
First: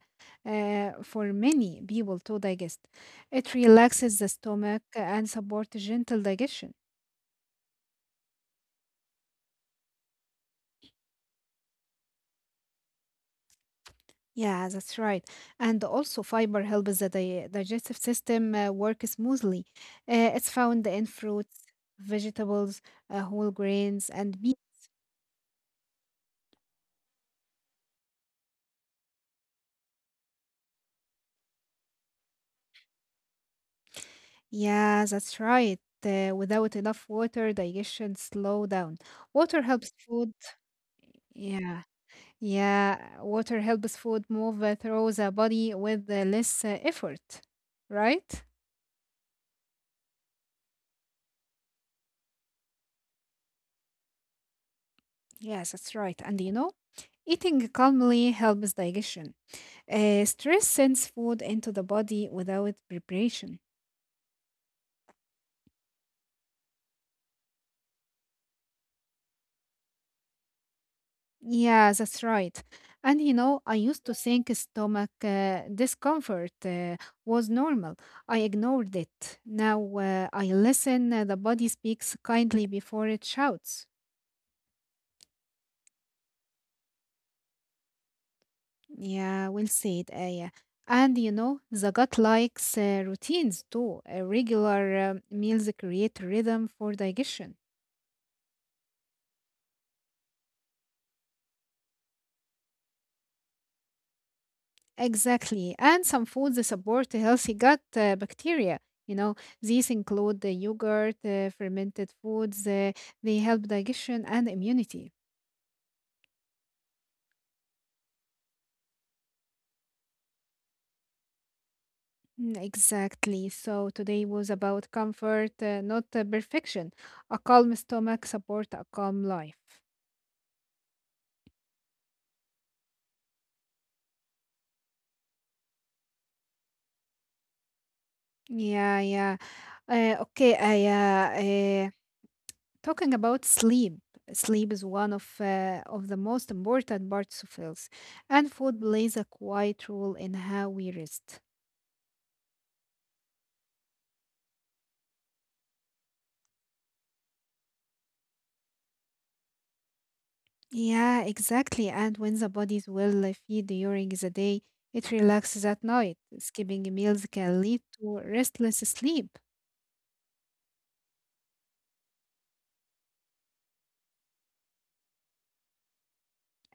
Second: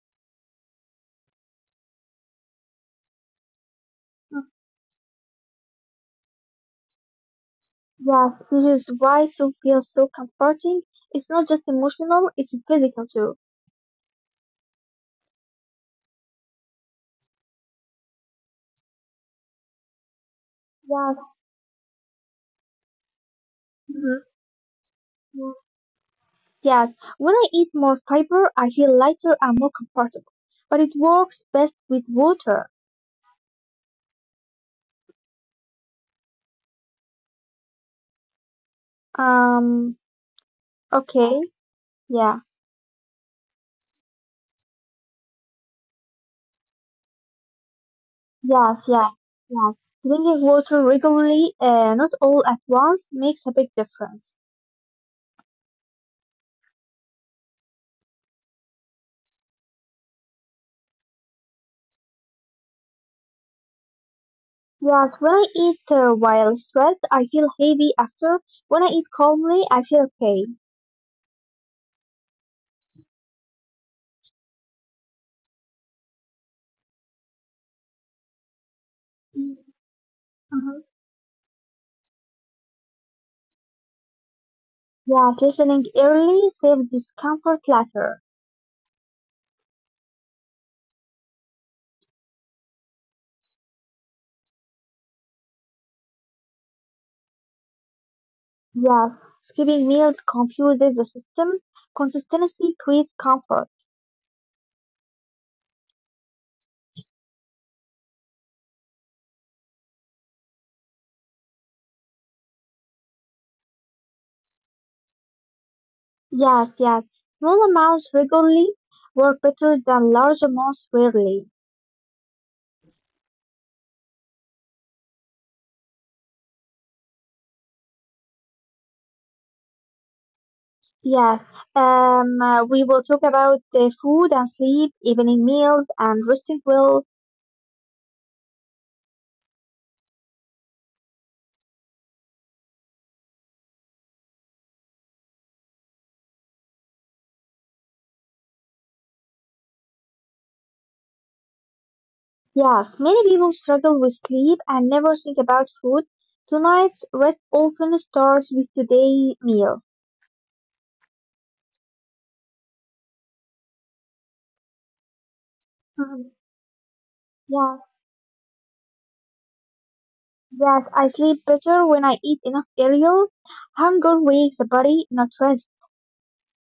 [SPEAKER 1] uh, for many people to digest. It relaxes the stomach and supports gentle digestion.
[SPEAKER 2] Yes, this is why soup feels so comforting. It's not just emotional, it's physical too.
[SPEAKER 1] Yeah, that's right. And also, fiber helps the digestive system work smoothly. It's found in
[SPEAKER 2] Yes.
[SPEAKER 1] fruits, vegetables, whole grains,
[SPEAKER 2] Mhm,
[SPEAKER 1] and meat.
[SPEAKER 2] mhm. Yes. When I eat more fiber, I feel lighter and more comfortable. But it works best with water.
[SPEAKER 1] Yeah, that's right. Without enough water, digestion slow down. Water helps
[SPEAKER 2] Um,
[SPEAKER 1] food.
[SPEAKER 2] okay.
[SPEAKER 1] Yeah,
[SPEAKER 2] Yeah.
[SPEAKER 1] yeah. Water helps food move through the body with less effort, right?
[SPEAKER 2] Yes, yes, yes. Drinking water regularly, not all at once, makes a big difference.
[SPEAKER 1] Yes, that's right. And eating calmly helps digestion. Stress sends food into the body without preparation.
[SPEAKER 2] Yes, when I eat while stressed, I feel heavy after. When I eat calmly, I feel okay.
[SPEAKER 1] Yeah, that's right. And I used to think stomach discomfort was normal. I ignored it. Now I
[SPEAKER 2] Mhm.
[SPEAKER 1] listen. The body speaks kindly before it shouts.
[SPEAKER 2] Yes, listening early saves discomfort later.
[SPEAKER 1] Yeah, we'll see it, Aya. And the gut likes routines too. Regular meals create rhythm for digestion.
[SPEAKER 2] Yes, skipping meals confuses the system. Consistency creates comfort.
[SPEAKER 1] Exactly. And some foods that support healthy gut bacteria. You know, these include the yogurt, fermented foods. They help digestion and immunity.
[SPEAKER 2] Yes, yes. Small amounts regularly work better than large amounts rarely.
[SPEAKER 1] Mm, exactly. So today was about comfort, not perfection. A calm stomach support a calm life.
[SPEAKER 2] Yes. We will talk about the food and sleep, evening meals, and resting well.
[SPEAKER 1] Yeah, yeah. Uh, okay, I, uh, uh, Talking about sleep, sleep is one of the most important parts of health, and food plays a quiet role in how we rest.
[SPEAKER 2] Yes, many people struggle with sleep and never think about food. Tonight's rest often starts with today's meal.
[SPEAKER 1] Yeah, exactly. And when the body is well fed during the day, it relaxes at night.
[SPEAKER 2] Mhm.
[SPEAKER 1] Skipping meals can
[SPEAKER 2] Yeah.
[SPEAKER 1] lead to restless sleep.
[SPEAKER 2] Yes, I sleep better when I eat enough cereal. Hunger wakes the body, not rest.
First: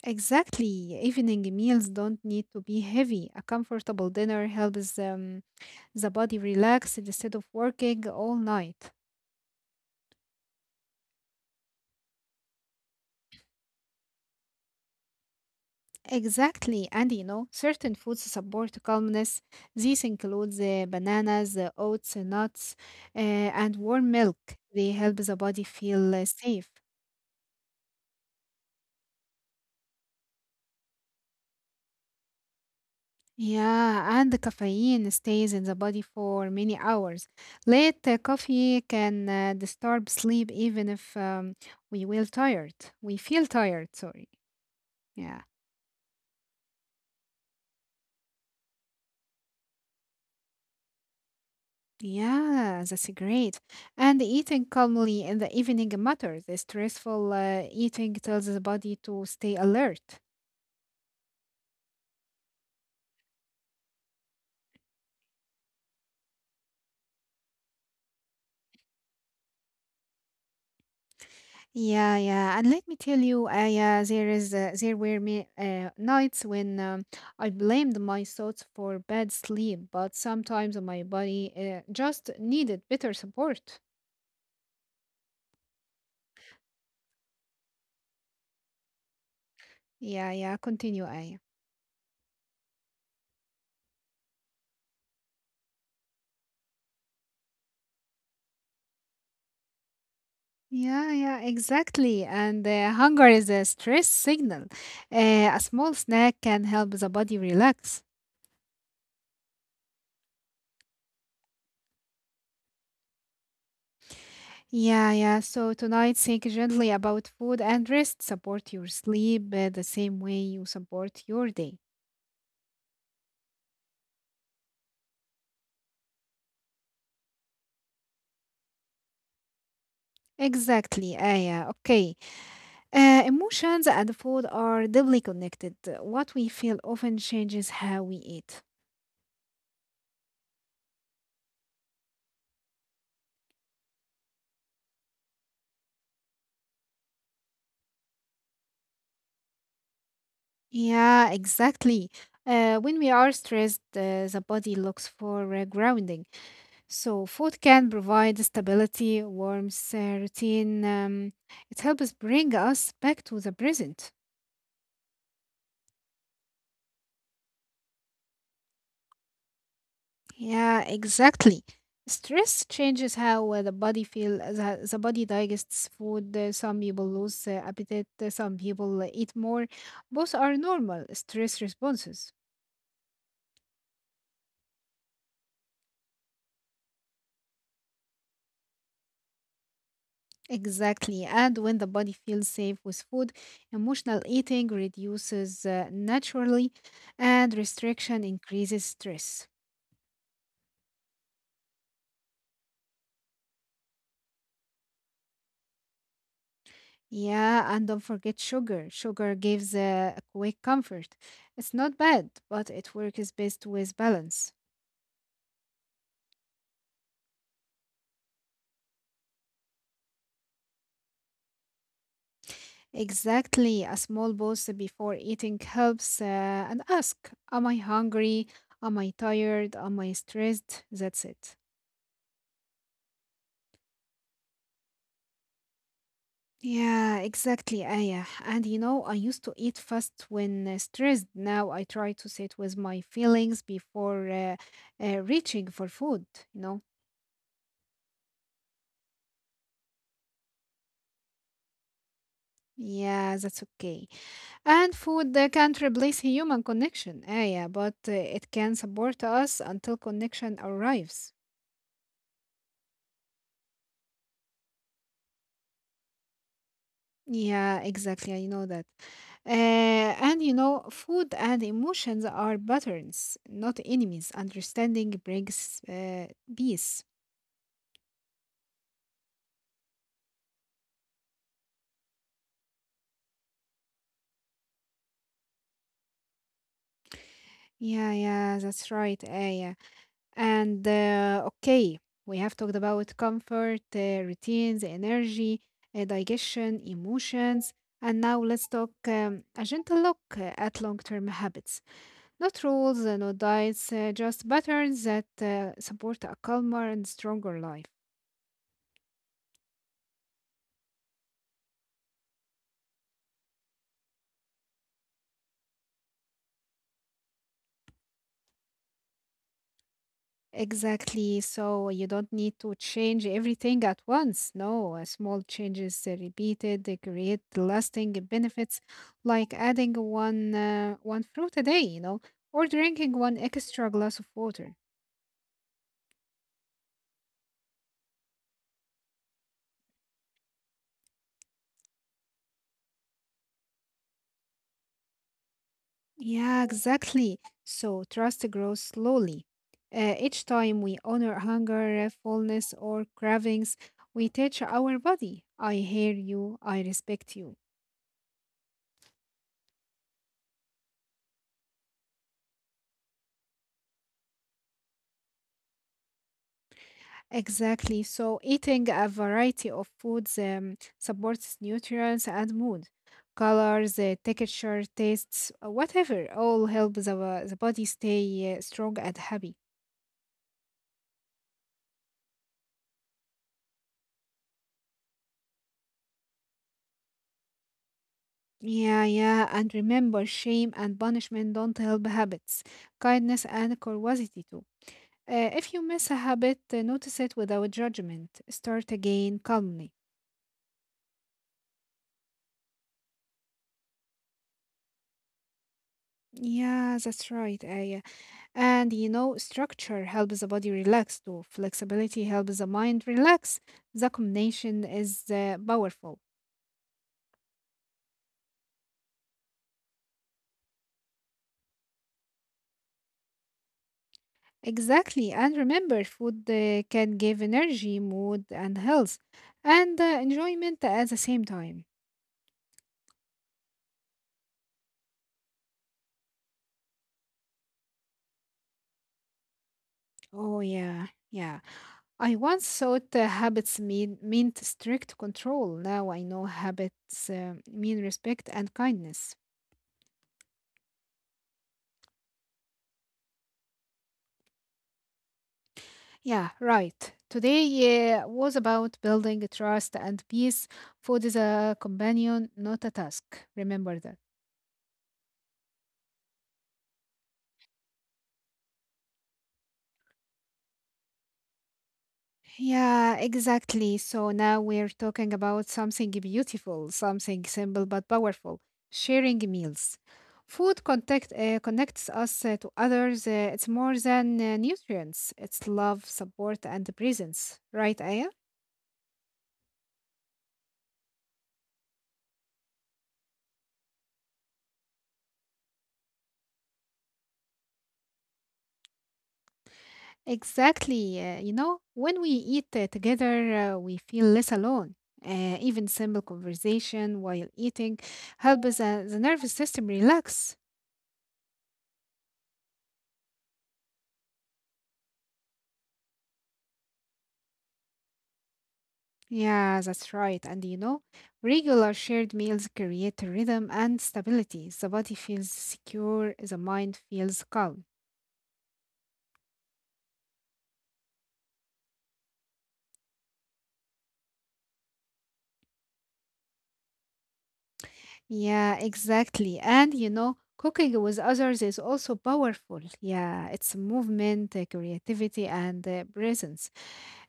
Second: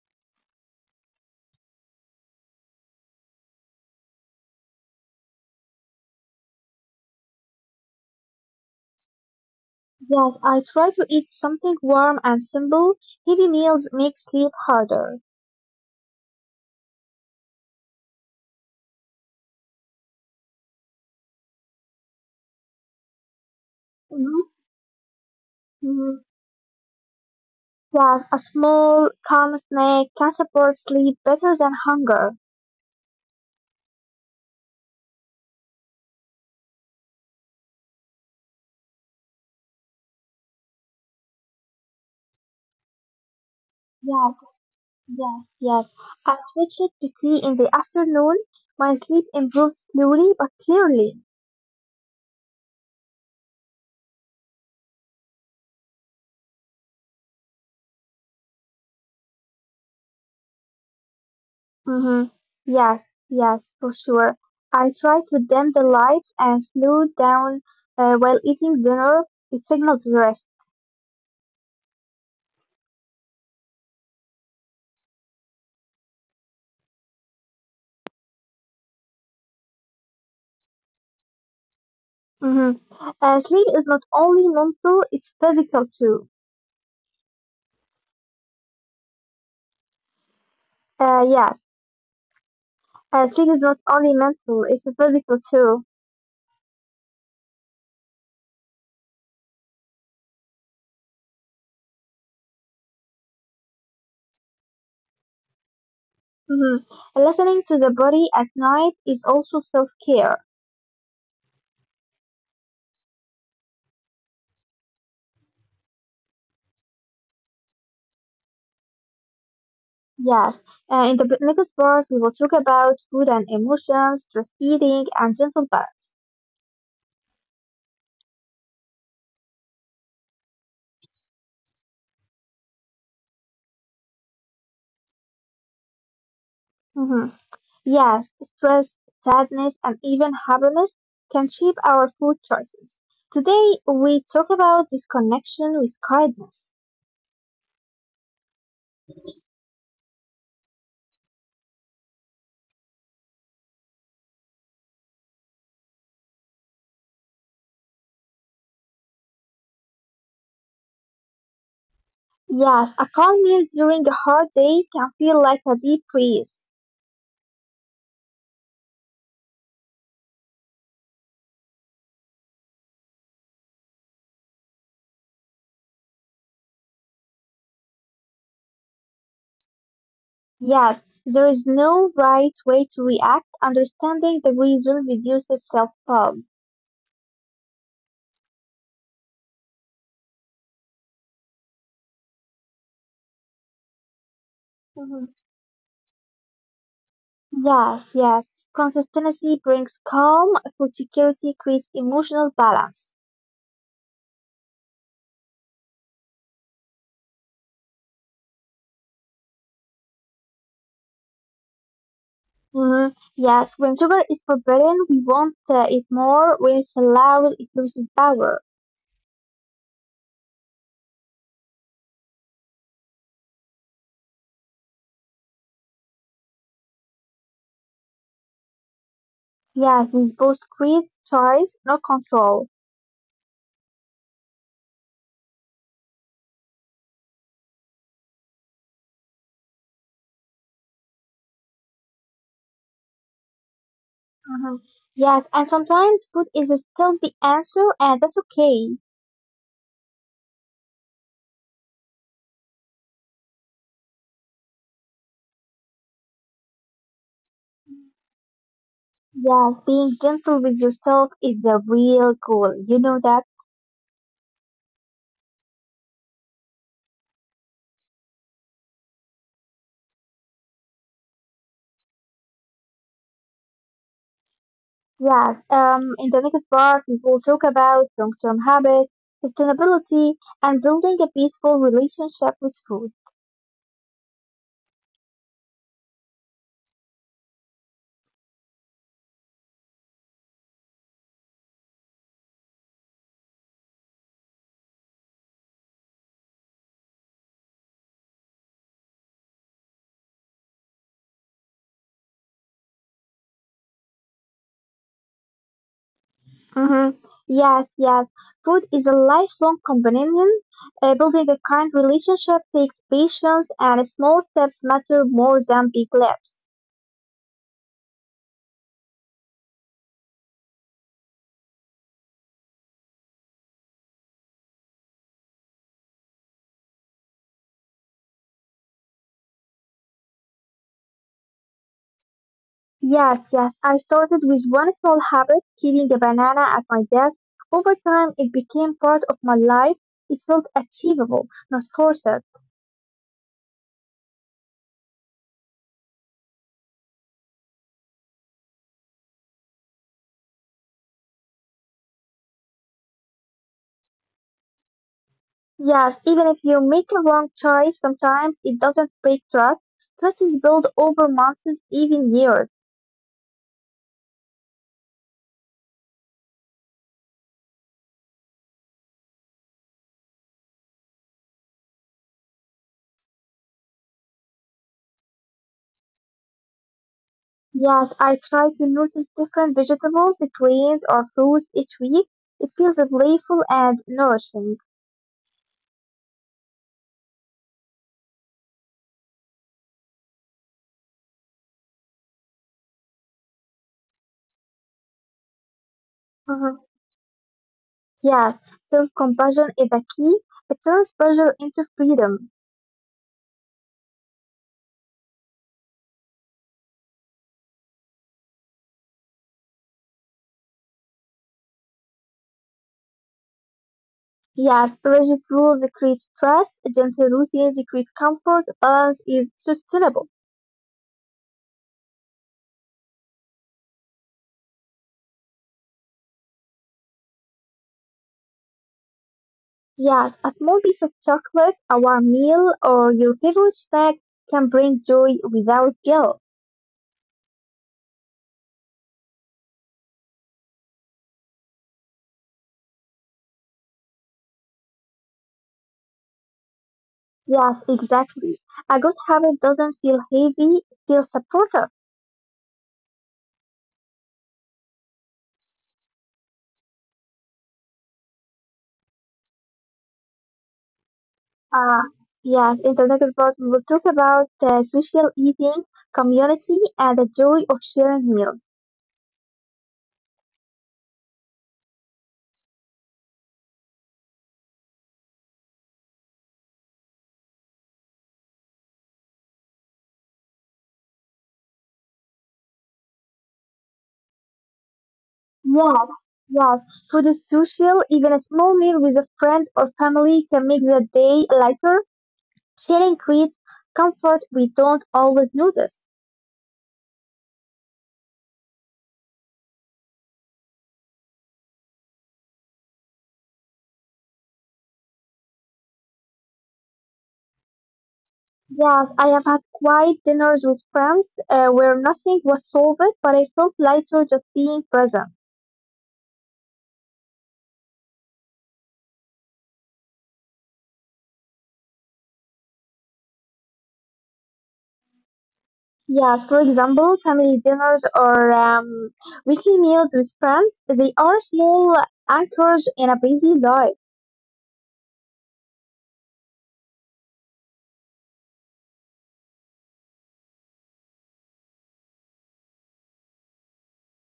[SPEAKER 1] Exactly. Evening meals don't need to be heavy. A comfortable dinner helps the body relax instead of working all night.
[SPEAKER 2] Yes, I try to eat something warm and simple. Heavy meals make sleep harder.
[SPEAKER 1] Exactly, and certain foods support calmness. These include the bananas, the oats, the nuts, and warm milk. They help the body feel
[SPEAKER 2] Mhm.
[SPEAKER 1] safe.
[SPEAKER 2] Yes, a small, calm snack can support sleep better than hunger.
[SPEAKER 1] Yeah, and the caffeine stays in the body for many hours. Late coffee can disturb sleep even if we will tired. We feel tired, sorry.
[SPEAKER 2] Yes,
[SPEAKER 1] Yeah.
[SPEAKER 2] yes, yes. I switch it to tea in the afternoon. My sleep improves slowly but clearly.
[SPEAKER 1] Yeah, that's great. And eating calmly in the evening matters. The stressful eating tells the body to stay alert.
[SPEAKER 2] Mm-hmm. Yes, yes, for sure. I try to dim the lights and slow down while eating dinner. It signals rest.
[SPEAKER 1] Yeah, yeah. And let me tell you, yeah, there were me nights when I blamed my thoughts for bad sleep, but sometimes my body just needed better support.
[SPEAKER 2] Mm-hmm. Sleep is not only mental, it's physical too.
[SPEAKER 1] Yeah, yeah. Continue, Aya.
[SPEAKER 2] Yes, sleep is not only mental, it's physical too.
[SPEAKER 1] Yeah, yeah, exactly. And hunger is a stress signal. A small snack can help the body relax.
[SPEAKER 2] Mm-hmm. Listening to the body at night is also self-care.
[SPEAKER 1] Yeah, yeah. So tonight, think gently about food and rest. Support your sleep the same way you support your day.
[SPEAKER 2] Yes. In the next part, we will talk about food and emotions, stress eating, and gentle balance.
[SPEAKER 1] Exactly, Aya. Okay. Emotions and food are deeply connected. What we feel often changes how we eat.
[SPEAKER 2] Mm-hmm. Yes, stress, sadness, and even happiness can shape our food choices. Today, we talk about this connection with kindness.
[SPEAKER 1] Yeah, exactly. When we are stressed, the body looks for grounding. So, food can provide stability, warmth, routine. It helps bring us back to the present.
[SPEAKER 2] Yes, a calm meal during a hard day can feel like a deep breeze.
[SPEAKER 1] Yeah, exactly. Stress changes how the body feel. The body digests food. Some people lose appetite. Some people eat more. Both are normal stress responses.
[SPEAKER 2] Yes, there is no right way to react. Understanding the reason reduces self-harm.
[SPEAKER 1] Exactly. And when the body feels safe with food, emotional eating reduces naturally, and restriction
[SPEAKER 2] Mhm.
[SPEAKER 1] increases stress.
[SPEAKER 2] Yes, yes. Consistency brings calm. Food security creates emotional balance.
[SPEAKER 1] Yeah, and don't forget sugar. Sugar gives a quick comfort. It's not bad, but it works best with balance.
[SPEAKER 2] Mm, yes, when sugar is forbidden, we want it more. When it's allowed, it loses power.
[SPEAKER 1] Exactly. A small pause before eating helps and ask, "Am I hungry? Am I tired? Am I stressed?" That's it.
[SPEAKER 2] Yes, this both creates choice, not control.
[SPEAKER 1] Yeah, exactly, Aya. And I used to eat fast when stressed. Now I try to sit with my feelings before reaching for food, you know?
[SPEAKER 2] Hmm. Yes, and sometimes food is still the answer, and that's okay.
[SPEAKER 1] Yeah, that's okay. And food can't replace human connection, Aya, but it can support us until connection arrives.
[SPEAKER 2] Yes, being gentle with yourself is the real goal. You know that?
[SPEAKER 1] Yeah, exactly. I know that. Uh, and food and emotions are patterns, not enemies. Understanding brings peace.
[SPEAKER 2] Yes. In the next part, we will talk about long term habits, sustainability, and building a peaceful relationship with food.
[SPEAKER 1] Yeah, yeah, that's right. Yeah. And okay, we have talked about comfort, routines, energy, digestion, emotions. And now let's talk a gentle look at long term habits. Not rules, not diets, just patterns that support a calmer and stronger life.
[SPEAKER 2] Mm-hmm. Yes, yes. Food is a lifelong companion. Building a kind relationship takes patience, and small steps matter more than big leaps.
[SPEAKER 1] Exactly. So you don't need to change everything at once. No, small changes repeated they create lasting benefits, like adding one fruit a day, or drinking one extra glass of water.
[SPEAKER 2] Yes, yes. I started with one small habit, keeping a banana at my desk. Over time, it became part of my life. It felt achievable, not forced.
[SPEAKER 1] Yeah, exactly. So trust grows slowly. Each time we honor hunger, fullness, or cravings, we teach our body, I hear you, I respect you.
[SPEAKER 2] Yes, even if you make a wrong choice, sometimes it doesn't break trust. Trust is built over months, even years.
[SPEAKER 1] Exactly. So, eating a variety of foods supports nutrients and mood. Colors, texture, tastes, whatever, all help the body stay strong and happy.
[SPEAKER 2] Yes, I try to notice different vegetables, grains, or fruits each week. It feels playful and nourishing.
[SPEAKER 1] Yeah, yeah. And remember, shame and punishment don't help habits. Kindness and curiosity, too. If you miss a habit, notice it without judgment. Start again
[SPEAKER 2] Mhm.
[SPEAKER 1] calmly.
[SPEAKER 2] Yes, self-compassion is a key. It turns pressure into freedom.
[SPEAKER 1] Yeah, that's right, Aya. And structure helps the body relax too. Flexibility helps the mind relax. The combination is powerful.
[SPEAKER 2] Yes, rigid rules decrease stress, gentle routines create comfort, balance is sustainable.
[SPEAKER 1] Exactly. And remember, food can give energy, mood, and health, and enjoyment at the same time.
[SPEAKER 2] Yes, a small piece of chocolate, a warm meal, or your favorite snack can bring joy without guilt.
[SPEAKER 1] Oh, yeah. Yeah. I once thought habits meant strict control. Now I know habits mean respect and kindness.
[SPEAKER 2] Yes, exactly. A good habit doesn't feel heavy, it feels supportive.
[SPEAKER 1] Yeah, right. Today was about building trust and peace. Food is a companion, not a task. Remember that.
[SPEAKER 2] Uh, yes, Internet is what we will talk about social eating, community, and the joy of sharing meals.
[SPEAKER 1] Yeah, exactly. So now we're talking about something beautiful, something simple but powerful: sharing meals. Food contact, connects us to others. It's more than nutrients, it's love, support, and presence. Right, Aya?
[SPEAKER 2] Yes, yes, food is social. Even a small meal with a friend or family can make the day lighter. Sharing creates comfort we don't always notice.
[SPEAKER 1] Exactly. When we eat together, we feel less alone. Even simple conversation while eating helps the nervous system relax.
[SPEAKER 2] Yes, I have had quiet dinners with friends where nothing was solved, but I felt lighter just being present.
[SPEAKER 1] Yeah, that's right. And regular shared meals create rhythm and stability. The body feels secure, the mind feels calm.
[SPEAKER 2] Yes, for example, family dinners or weekly meals with friends, they are small anchors in a busy life.
[SPEAKER 1] Yeah, exactly. And cooking with others is also powerful. Yeah, it's movement, creativity, and presence.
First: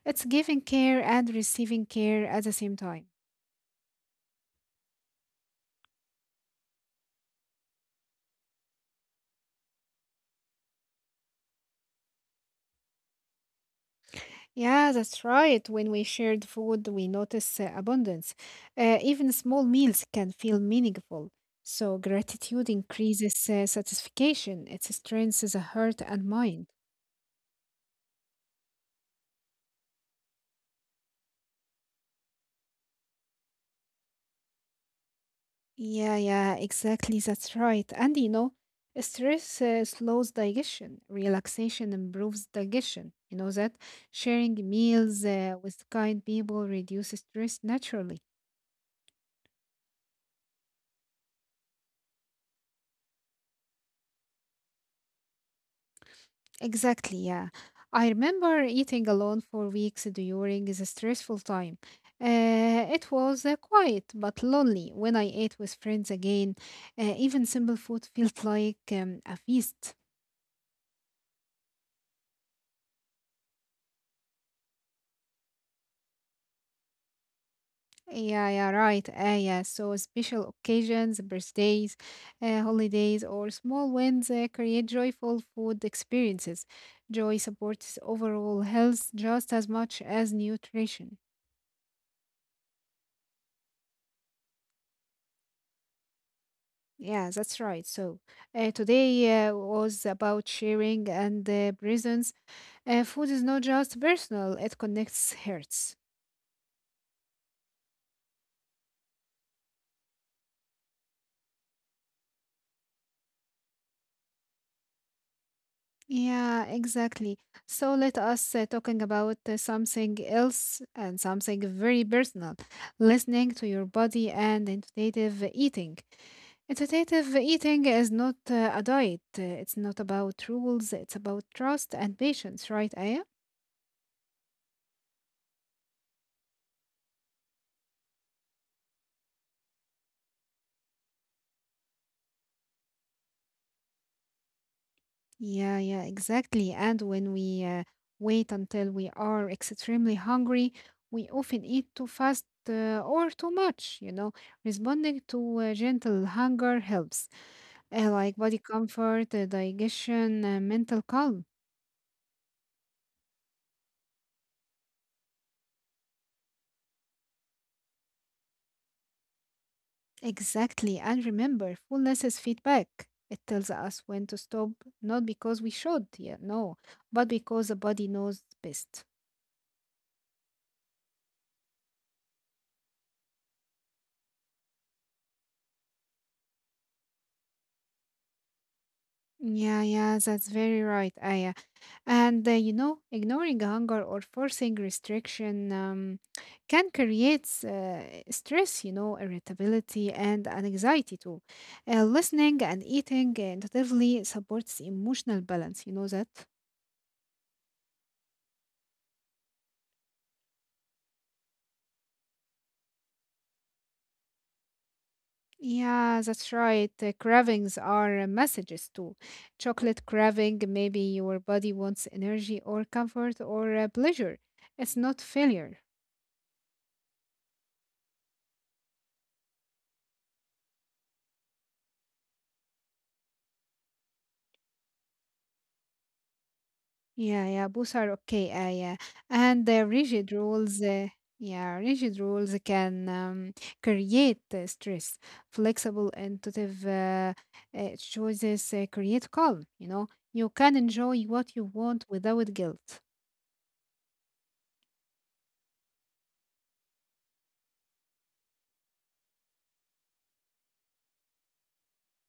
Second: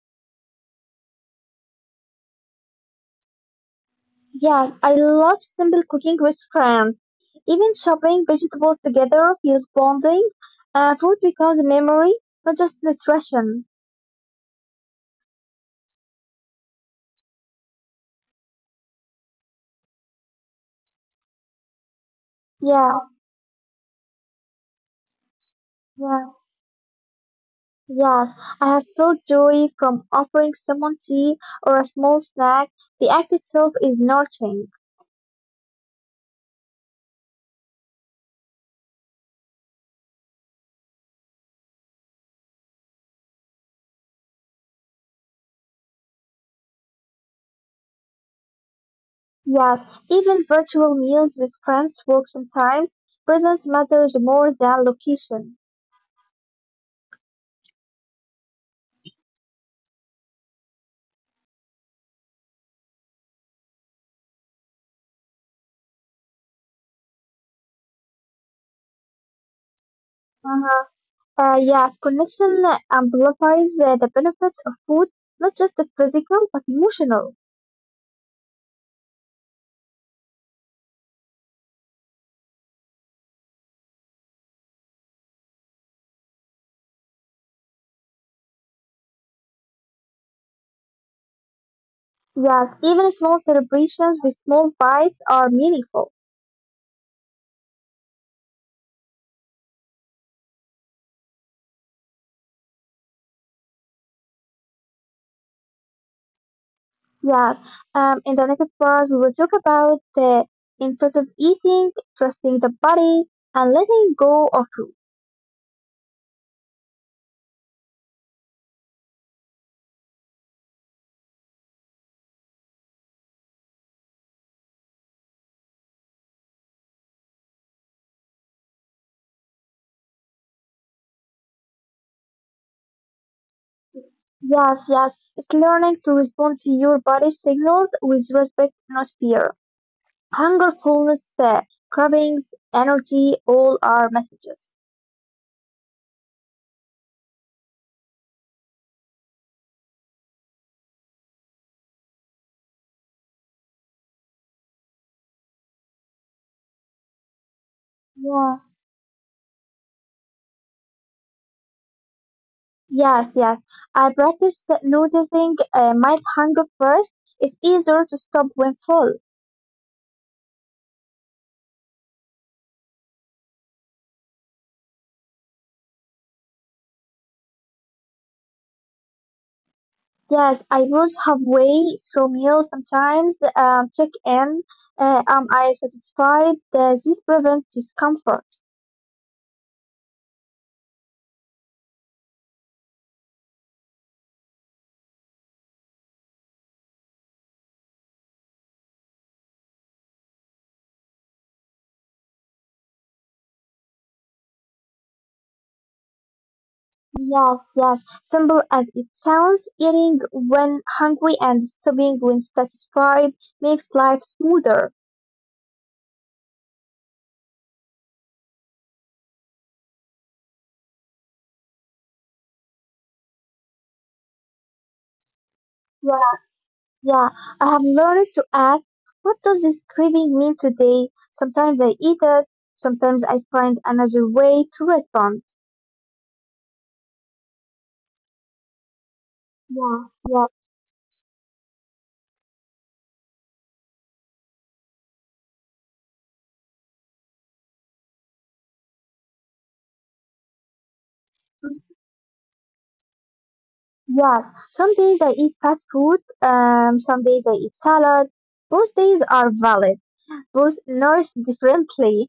[SPEAKER 1] It's giving care and receiving care at the same time.
[SPEAKER 2] Yes, I love simple cooking with friends. Even chopping vegetables together feels bonding. Food becomes a memory, not just nutrition.
[SPEAKER 1] Yeah, that's right. When we shared food, we notice abundance. Even small meals can feel meaningful. So, gratitude
[SPEAKER 2] Yeah,
[SPEAKER 1] increases satisfaction, it strengthens the heart and
[SPEAKER 2] yeah,
[SPEAKER 1] mind.
[SPEAKER 2] yes. I have felt joy from offering someone tea or a small snack. The act itself is nurturing.
[SPEAKER 1] Yeah, yeah, exactly. That's right. And stress slows digestion, relaxation improves digestion. You know that sharing meals with kind people reduces stress naturally.
[SPEAKER 2] Yes, even virtual meals with friends work sometimes. Presence matters more than location.
[SPEAKER 1] Exactly, yeah. I remember eating alone for weeks during the stressful time. It was quiet but lonely when I ate with friends again. Even simple food felt like a feast.
[SPEAKER 2] Huh. Yeah, connection amplifies the benefits of food, not just the physical, but emotional.
[SPEAKER 1] Yeah, yeah, right. Yeah, so special occasions, birthdays, holidays, or small wins create joyful food experiences. Joy supports overall health just as much as nutrition.
[SPEAKER 2] Yes, even small celebrations with small bites are meaningful.
[SPEAKER 1] Yeah, that's right. So, today was about sharing and presence. Food is not just personal, it connects hearts.
[SPEAKER 2] Yes, in the next part, we will talk about the intuitive eating, trusting the body, and letting go of.
[SPEAKER 1] Yeah, exactly. So, let us talking about something else and something very personal: listening to your body and intuitive eating. Intuitive eating is not a diet, it's not about rules, it's about trust and patience, right, Aya?
[SPEAKER 2] Yes, yes. It's learning to respond to your body signals with respect, not fear. Hunger, fullness, cravings, energy, all are messages.
[SPEAKER 1] Yeah, yeah, exactly. And when we wait until we are extremely hungry, we often eat too fast or too much. Responding to gentle hunger helps, like
[SPEAKER 2] Yeah.
[SPEAKER 1] body comfort, digestion, mental calm.
[SPEAKER 2] Yes, yes. I practice noticing my hunger first. It's easier to stop when full.
[SPEAKER 1] Exactly. And remember, fullness is feedback. It tells us when to stop, not because we should, yeah, no, but because the body knows best.
[SPEAKER 2] Yes, I lose halfway through meals sometimes. Check in. Am I satisfied? This prevents discomfort.
[SPEAKER 1] Yeah, yeah, that's very right, Aya. And ignoring hunger or forcing restriction can create stress, irritability and an anxiety too. Listening and eating intuitively supports emotional balance. You know that?
[SPEAKER 2] Yes, yes. Simple as it sounds, eating when hungry and stopping when satisfied makes life smoother.
[SPEAKER 1] Yeah, that's right. Cravings are messages too. Chocolate craving, maybe your body wants energy or comfort or pleasure. It's not failure.
[SPEAKER 2] Yeah, yeah. I have learned to ask, what does this craving mean today? Sometimes I eat it, sometimes I find another way to respond.
[SPEAKER 1] Yeah, yeah, both are okay. Yeah, and the
[SPEAKER 2] Yeah,
[SPEAKER 1] rigid
[SPEAKER 2] yeah,
[SPEAKER 1] rules, yeah, rigid rules can create stress. Flexible, intuitive choices create calm. You can enjoy what you want without guilt.
[SPEAKER 2] yeah. Some days I eat fast food, some days I eat salad. Both days are valid. Both nourish differently.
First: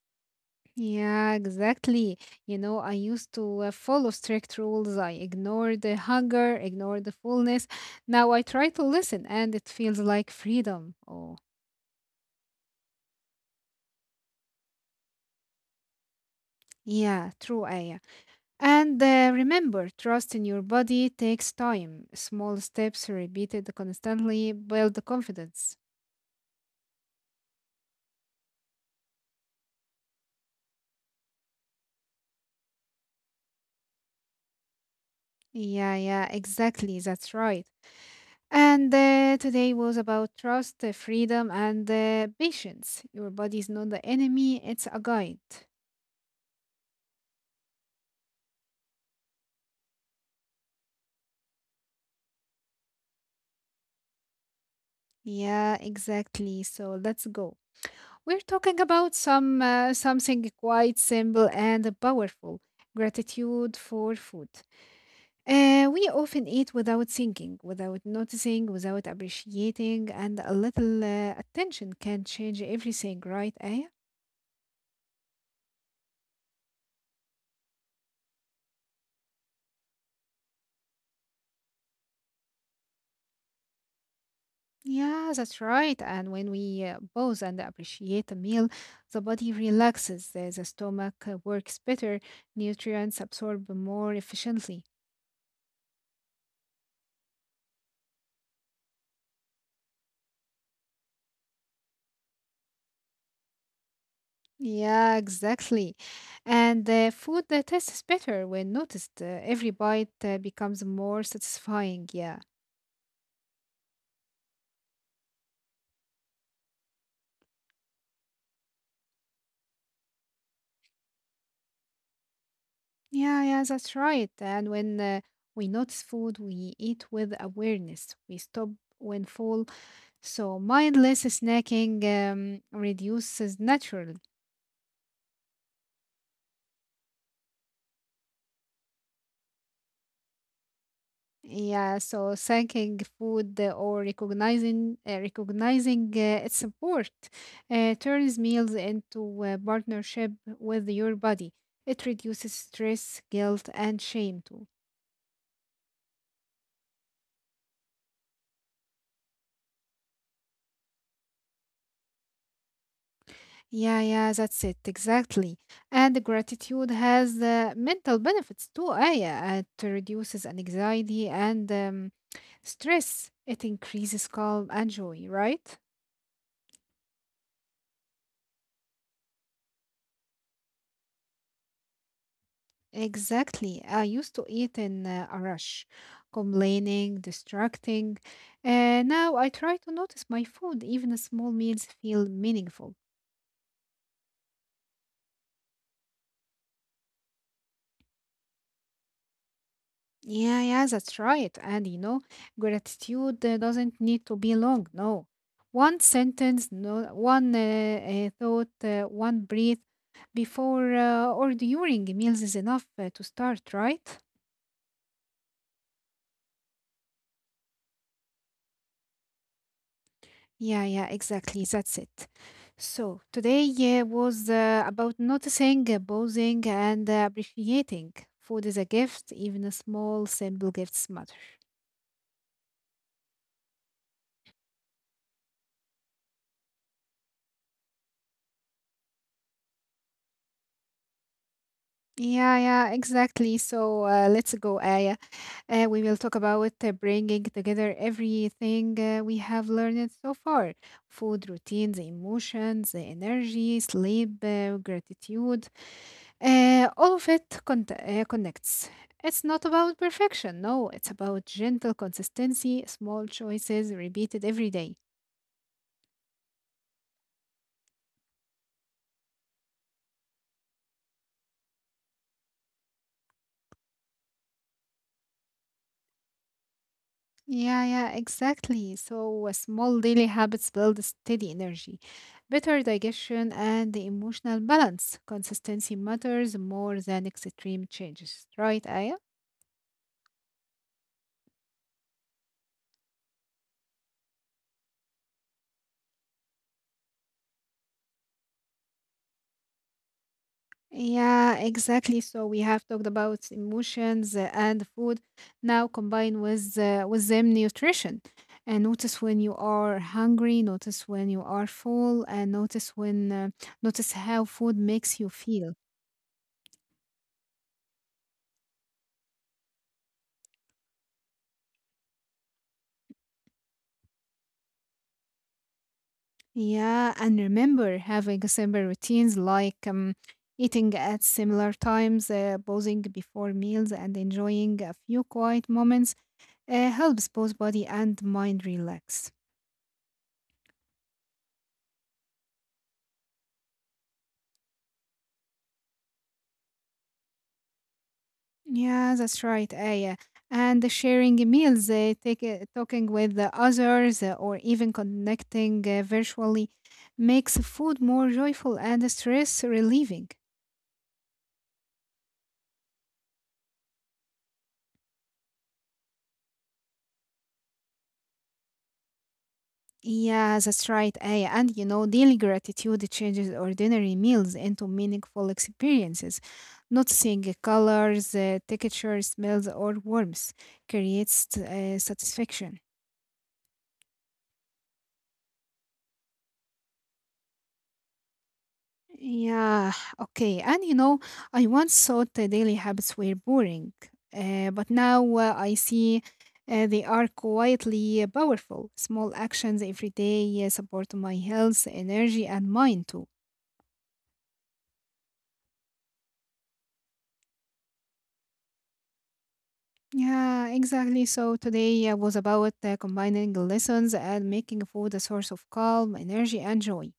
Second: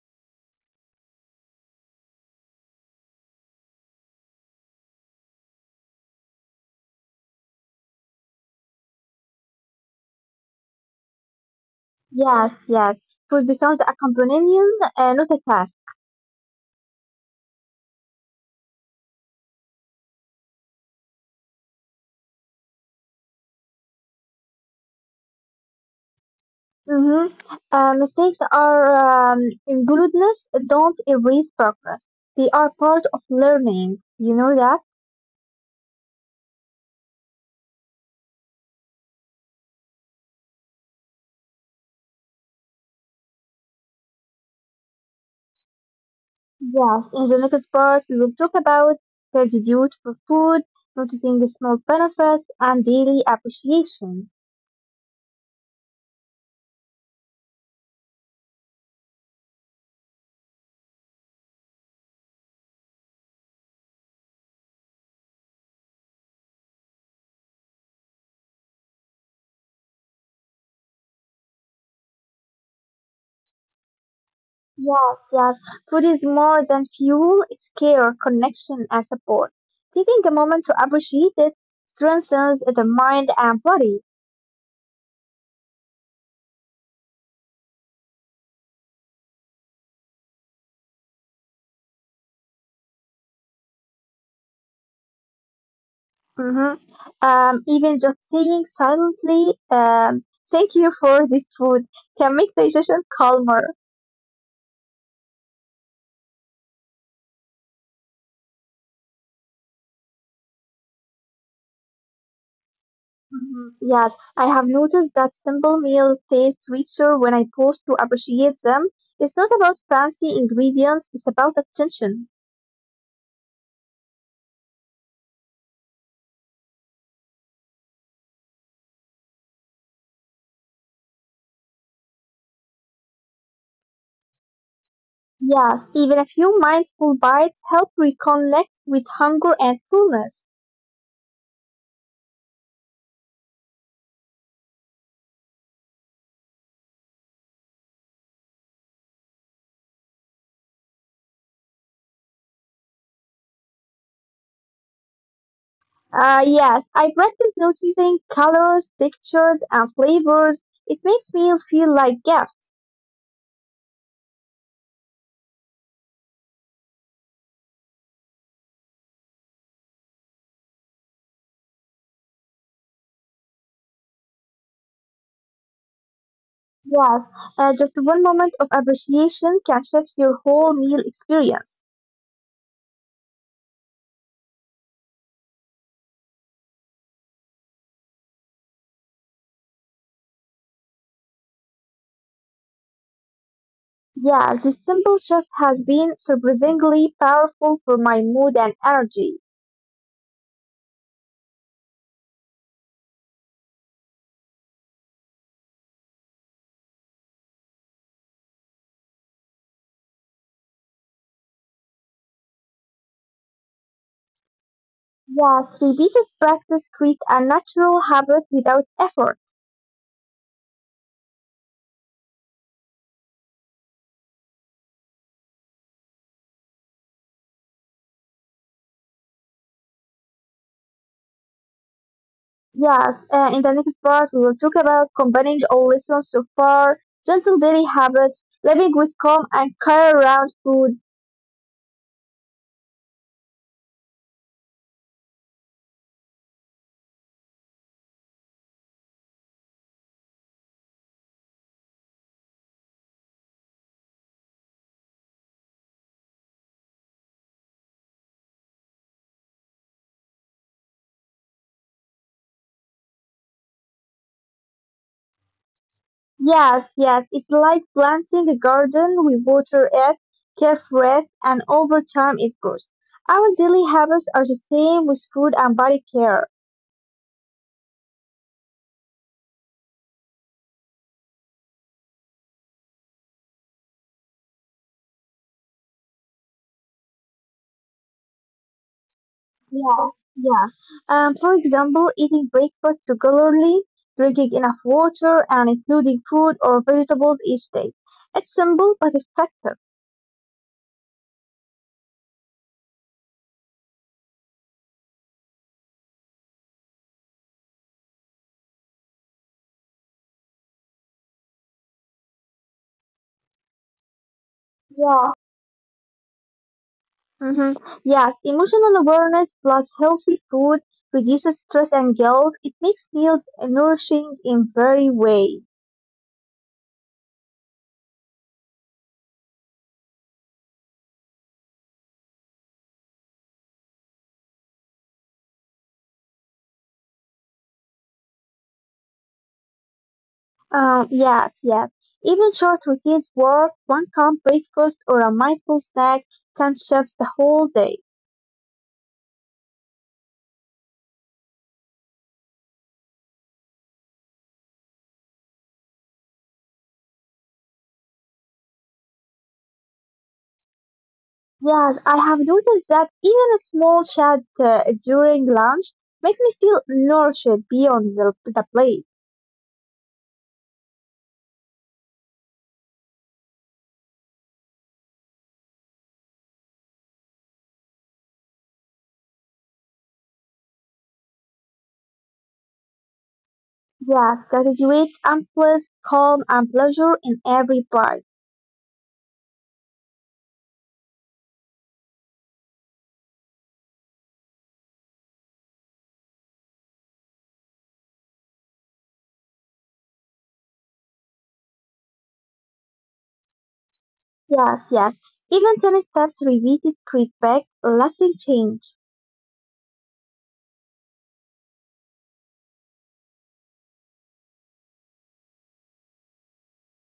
[SPEAKER 1] Yeah, exactly. I used to follow strict rules. I ignored the hunger, ignored the fullness. Now I try to listen, and it feels like freedom. Oh,
[SPEAKER 2] Yes, yes. Food becomes a companion, not a task.
[SPEAKER 1] yeah, true, Aya. And remember, trust in your body takes time. Small steps repeated constantly build the confidence.
[SPEAKER 2] Mm-hmm. Mistakes are inglutious, don't erase progress. They are part of learning. You know that?
[SPEAKER 1] Yeah, yeah, exactly. That's right. And today was about trust, freedom, and patience. Your body is not the enemy, it's a guide.
[SPEAKER 2] Yes. In the next part, we will talk about gratitude for food, noticing the small benefits, and daily appreciation.
[SPEAKER 1] Yeah, exactly. So let's go. We're talking about something quite simple and powerful: gratitude for food. We often eat without thinking, without noticing, without appreciating, and a little attention can change everything, right, Aya?
[SPEAKER 2] Yes, yes. Food is more than fuel, it's care, connection, and support. Taking a moment to appreciate it strengthens the mind and body.
[SPEAKER 1] Yeah, that's right. And when we pause and appreciate a meal, the body relaxes, the stomach works better, nutrients absorb more efficiently.
[SPEAKER 2] Hmm. Even just saying silently, um, thank you for this food can make digestion calmer.
[SPEAKER 1] Yeah, exactly. And food that tastes better when noticed. Every bite becomes more satisfying. Yeah.
[SPEAKER 2] Hmm. Yes, I have noticed that simple meals taste richer when I pause to appreciate them. It's not about fancy ingredients, it's about attention.
[SPEAKER 1] Yeah, yeah, that's right. And when we notice food, we eat with awareness. We stop when full. So mindless snacking reduces naturally.
[SPEAKER 2] Yes, even a few mindful bites help reconnect with hunger and fullness.
[SPEAKER 1] Yeah, so thanking food or recognizing its support turns meals into a partnership with your body. It reduces stress, guilt, and shame too.
[SPEAKER 2] Yes, I practice noticing colors, textures, and flavors. It makes meals feel like gifts.
[SPEAKER 1] Yeah, yeah, that's it, exactly. And gratitude has mental benefits too, Aya. It reduces anxiety and stress. It increases calm and joy, right?
[SPEAKER 2] Yes, just one moment of appreciation can shift your whole meal experience.
[SPEAKER 1] Exactly. I used to eat in a rush, complaining, distracting. And now I try to notice my food. Even small meals feel meaningful.
[SPEAKER 2] Yeah, this simple shift has been surprisingly powerful for my mood and energy.
[SPEAKER 1] Yeah, yeah, that's right. And gratitude doesn't need to be long. No, one sentence, no, one thought, one breath before or during meals is enough to start, right?
[SPEAKER 2] Yes, repeated practice creates a natural habit without effort.
[SPEAKER 1] Yeah, yeah, exactly. That's it. So today was about noticing, pausing, and appreciating. Food is a gift, even a small, simple gifts matter.
[SPEAKER 2] Yes, in the next part, we will talk about combining all lessons so far, gentle daily habits, living with calm and care around food.
[SPEAKER 1] Yeah, yeah, exactly. So let's go, Aya. We will talk about bringing together everything we have learned so far: food, routines, emotions, energy, sleep, gratitude. All of it connects. It's not about perfection, no, it's about gentle consistency, small choices repeated every day.
[SPEAKER 2] Yes, yes, it's like planting a garden. We water it, care for it, and over time it grows. Our daily habits are the same with food and body care.
[SPEAKER 1] Yeah, yeah, exactly. So, small daily habits build steady energy, better digestion, and the emotional balance. Consistency matters more than extreme changes, right, Aya?
[SPEAKER 2] Yeah, yeah. For example, eating breakfast regularly, drinking enough water, and including fruit or vegetables each day. It's simple but effective.
[SPEAKER 1] Yeah, exactly. So we have talked about emotions and food. Now combine with them nutrition, and notice when you are hungry, notice when you are full, and notice how food makes you
[SPEAKER 2] Yeah.
[SPEAKER 1] feel.
[SPEAKER 2] Mm-hmm. Yes, emotional awareness plus healthy food reduces stress and guilt. It makes meals nourishing in very way.
[SPEAKER 1] Yeah, and remember having simple routines like eating at similar times, pausing before meals, and enjoying a few quiet moments helps both body and mind relax.
[SPEAKER 2] Yes, yes. Even short routines work. One calm breakfast or a mindful snack can shift the whole day.
[SPEAKER 1] Yeah, that's right, Aya. And sharing meals, talking with the others, or even connecting virtually makes food more joyful and stress relieving.
[SPEAKER 2] Yes, I have noticed that even a small chat during lunch makes me feel nourished beyond the plate.
[SPEAKER 1] Yeah, that's right, Aya. And daily gratitude changes ordinary meals into meaningful experiences. Noticing colors, texture, smells, or warmth creates satisfaction.
[SPEAKER 2] Yes, graduate and bliss, calm and pleasure in every bite.
[SPEAKER 1] Yeah, okay. And I once thought the daily habits were boring, but now I see they are quietly powerful. Small actions every day support my health, energy, and mind too.
[SPEAKER 2] Yes, yes. Even tiny steps repeated create back lasting change.
[SPEAKER 1] Yeah, exactly. So today was about combining lessons and making food a source of calm, energy, and joy.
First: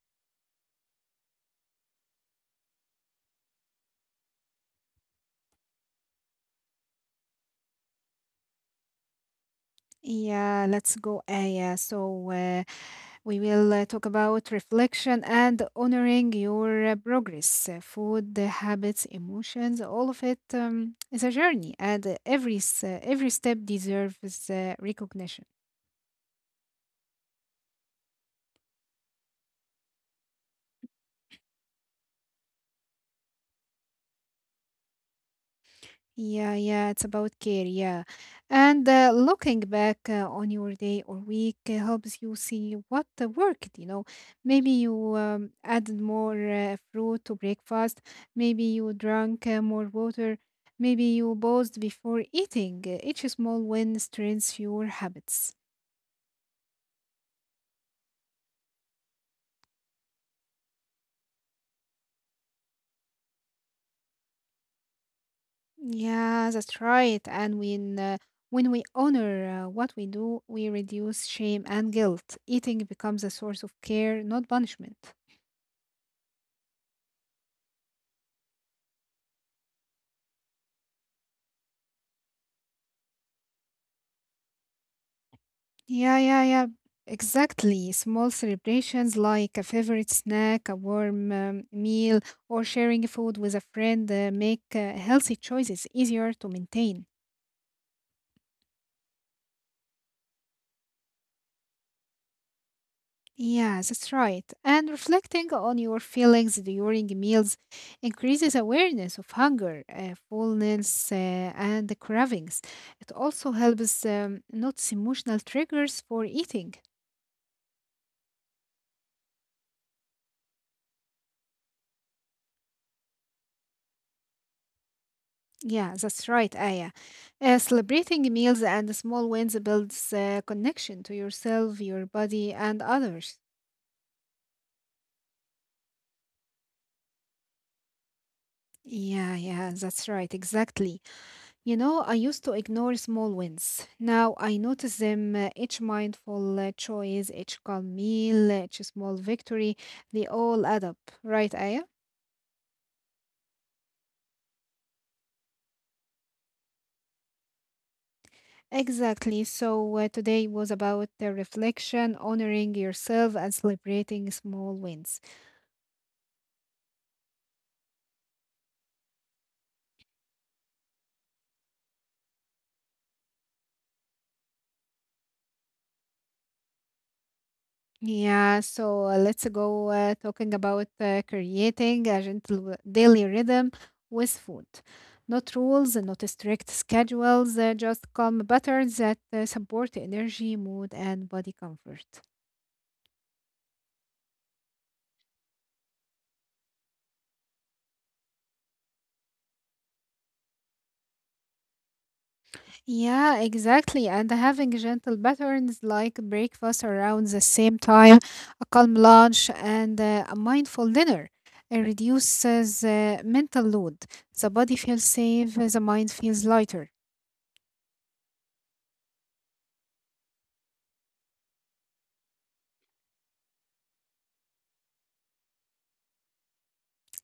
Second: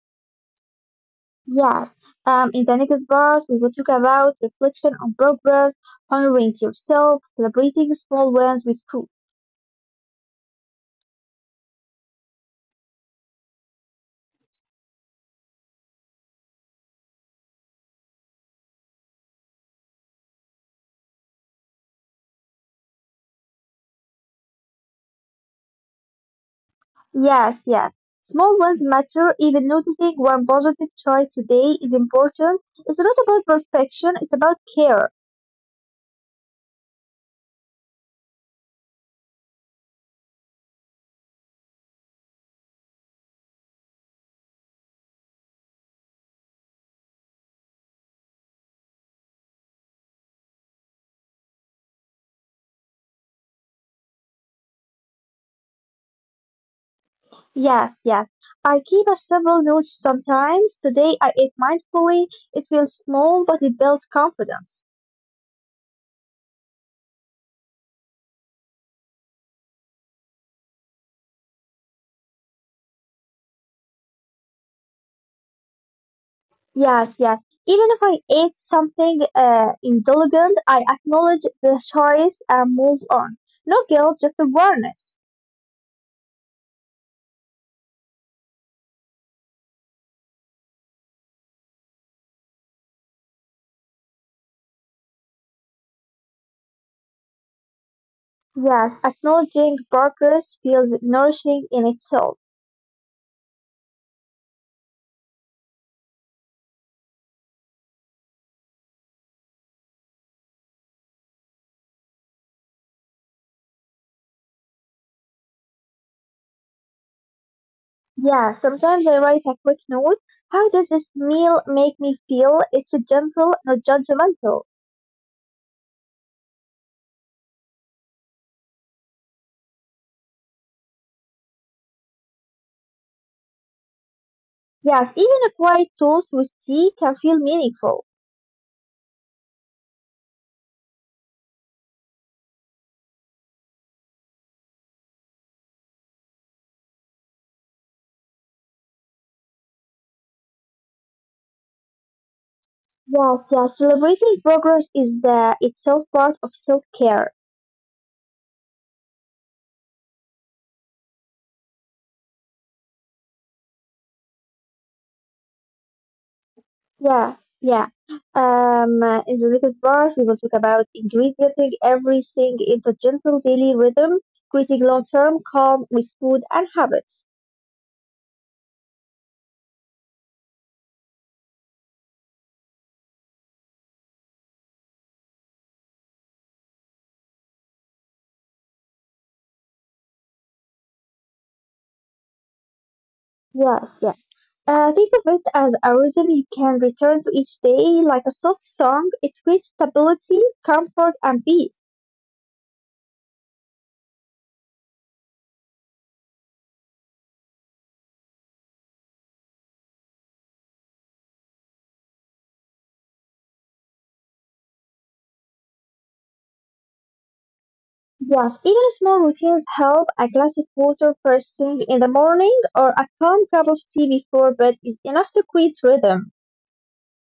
[SPEAKER 2] Yes, in the next part, we will talk about reflection on progress, honoring yourself, celebrating small wins with proof.
[SPEAKER 1] Yeah, let's go. Yeah, so we will talk about reflection and honoring your progress, food, habits, emotions. All of it is a journey, and every step deserves recognition.
[SPEAKER 2] Yes, yes. Small wins matter. Even noticing one positive choice today is important. It's not about perfection, it's about care.
[SPEAKER 1] Yeah, yeah, it's about care, yeah. And looking back on your day or week helps you see what worked. Maybe you added more fruit to breakfast, maybe you drank more water, maybe you paused before eating. Each small win strengthens your habits.
[SPEAKER 2] Yes, yes. I keep a simple note sometimes. Today I ate mindfully. It feels small, but it builds confidence.
[SPEAKER 1] Yeah, that's right. And when we honor what we do, we reduce shame and guilt. Eating becomes a source of care, not punishment.
[SPEAKER 2] Yes, yes. Even if I ate something indulgent, I acknowledge the choice and move on. No guilt, just awareness.
[SPEAKER 1] Yeah, yeah, yeah. Exactly. Small celebrations like a favorite snack, a warm meal, or sharing food with a friend make healthy choices easier to maintain.
[SPEAKER 2] Yes, acknowledging progress feels nourishing in itself.
[SPEAKER 1] Yeah, that's right. And reflecting on your feelings during meals increases awareness of hunger, fullness, and the cravings. It also helps notice emotional triggers for eating.
[SPEAKER 2] Yeah, sometimes I write a quick note. How does this meal make me feel? It's a gentle, not judgmental.
[SPEAKER 1] Yeah, that's right, Aya. Celebrating meals and small wins builds connection to yourself, your body, and others.
[SPEAKER 2] Yes, even a quiet toast with tea can feel meaningful.
[SPEAKER 1] Yeah, yeah, that's right, exactly. I used to ignore small wins. Now I notice them each mindful choice, each calm meal, each small victory. They all add up, right, Aya?
[SPEAKER 2] Yes, yes, celebrating progress is the itself part of self-care.
[SPEAKER 1] Exactly. So today was about the reflection, honoring yourself, and celebrating small wins.
[SPEAKER 2] Yeah, yeah. In the next part, we will talk about integrating everything into gentle daily rhythm, creating long-term calm with food and habits.
[SPEAKER 1] Yeah, so let's go talking about creating a gentle daily rhythm with food. Not rules, not strict schedules, just calm patterns that support energy, mood, and body comfort.
[SPEAKER 2] Yeah, yeah. Think of it as a rhythm you can return to each day, like a soft song. It creates stability, comfort, and peace.
[SPEAKER 1] Yeah, exactly. And having gentle patterns like breakfast around the same time, a calm lunch, and a mindful dinner. It reduces mental load. The body feels safe, the mind feels lighter.
[SPEAKER 2] Yeah, even small routines help. A glass of water first thing in the morning or a calm cup of tea before bed is enough to create rhythm.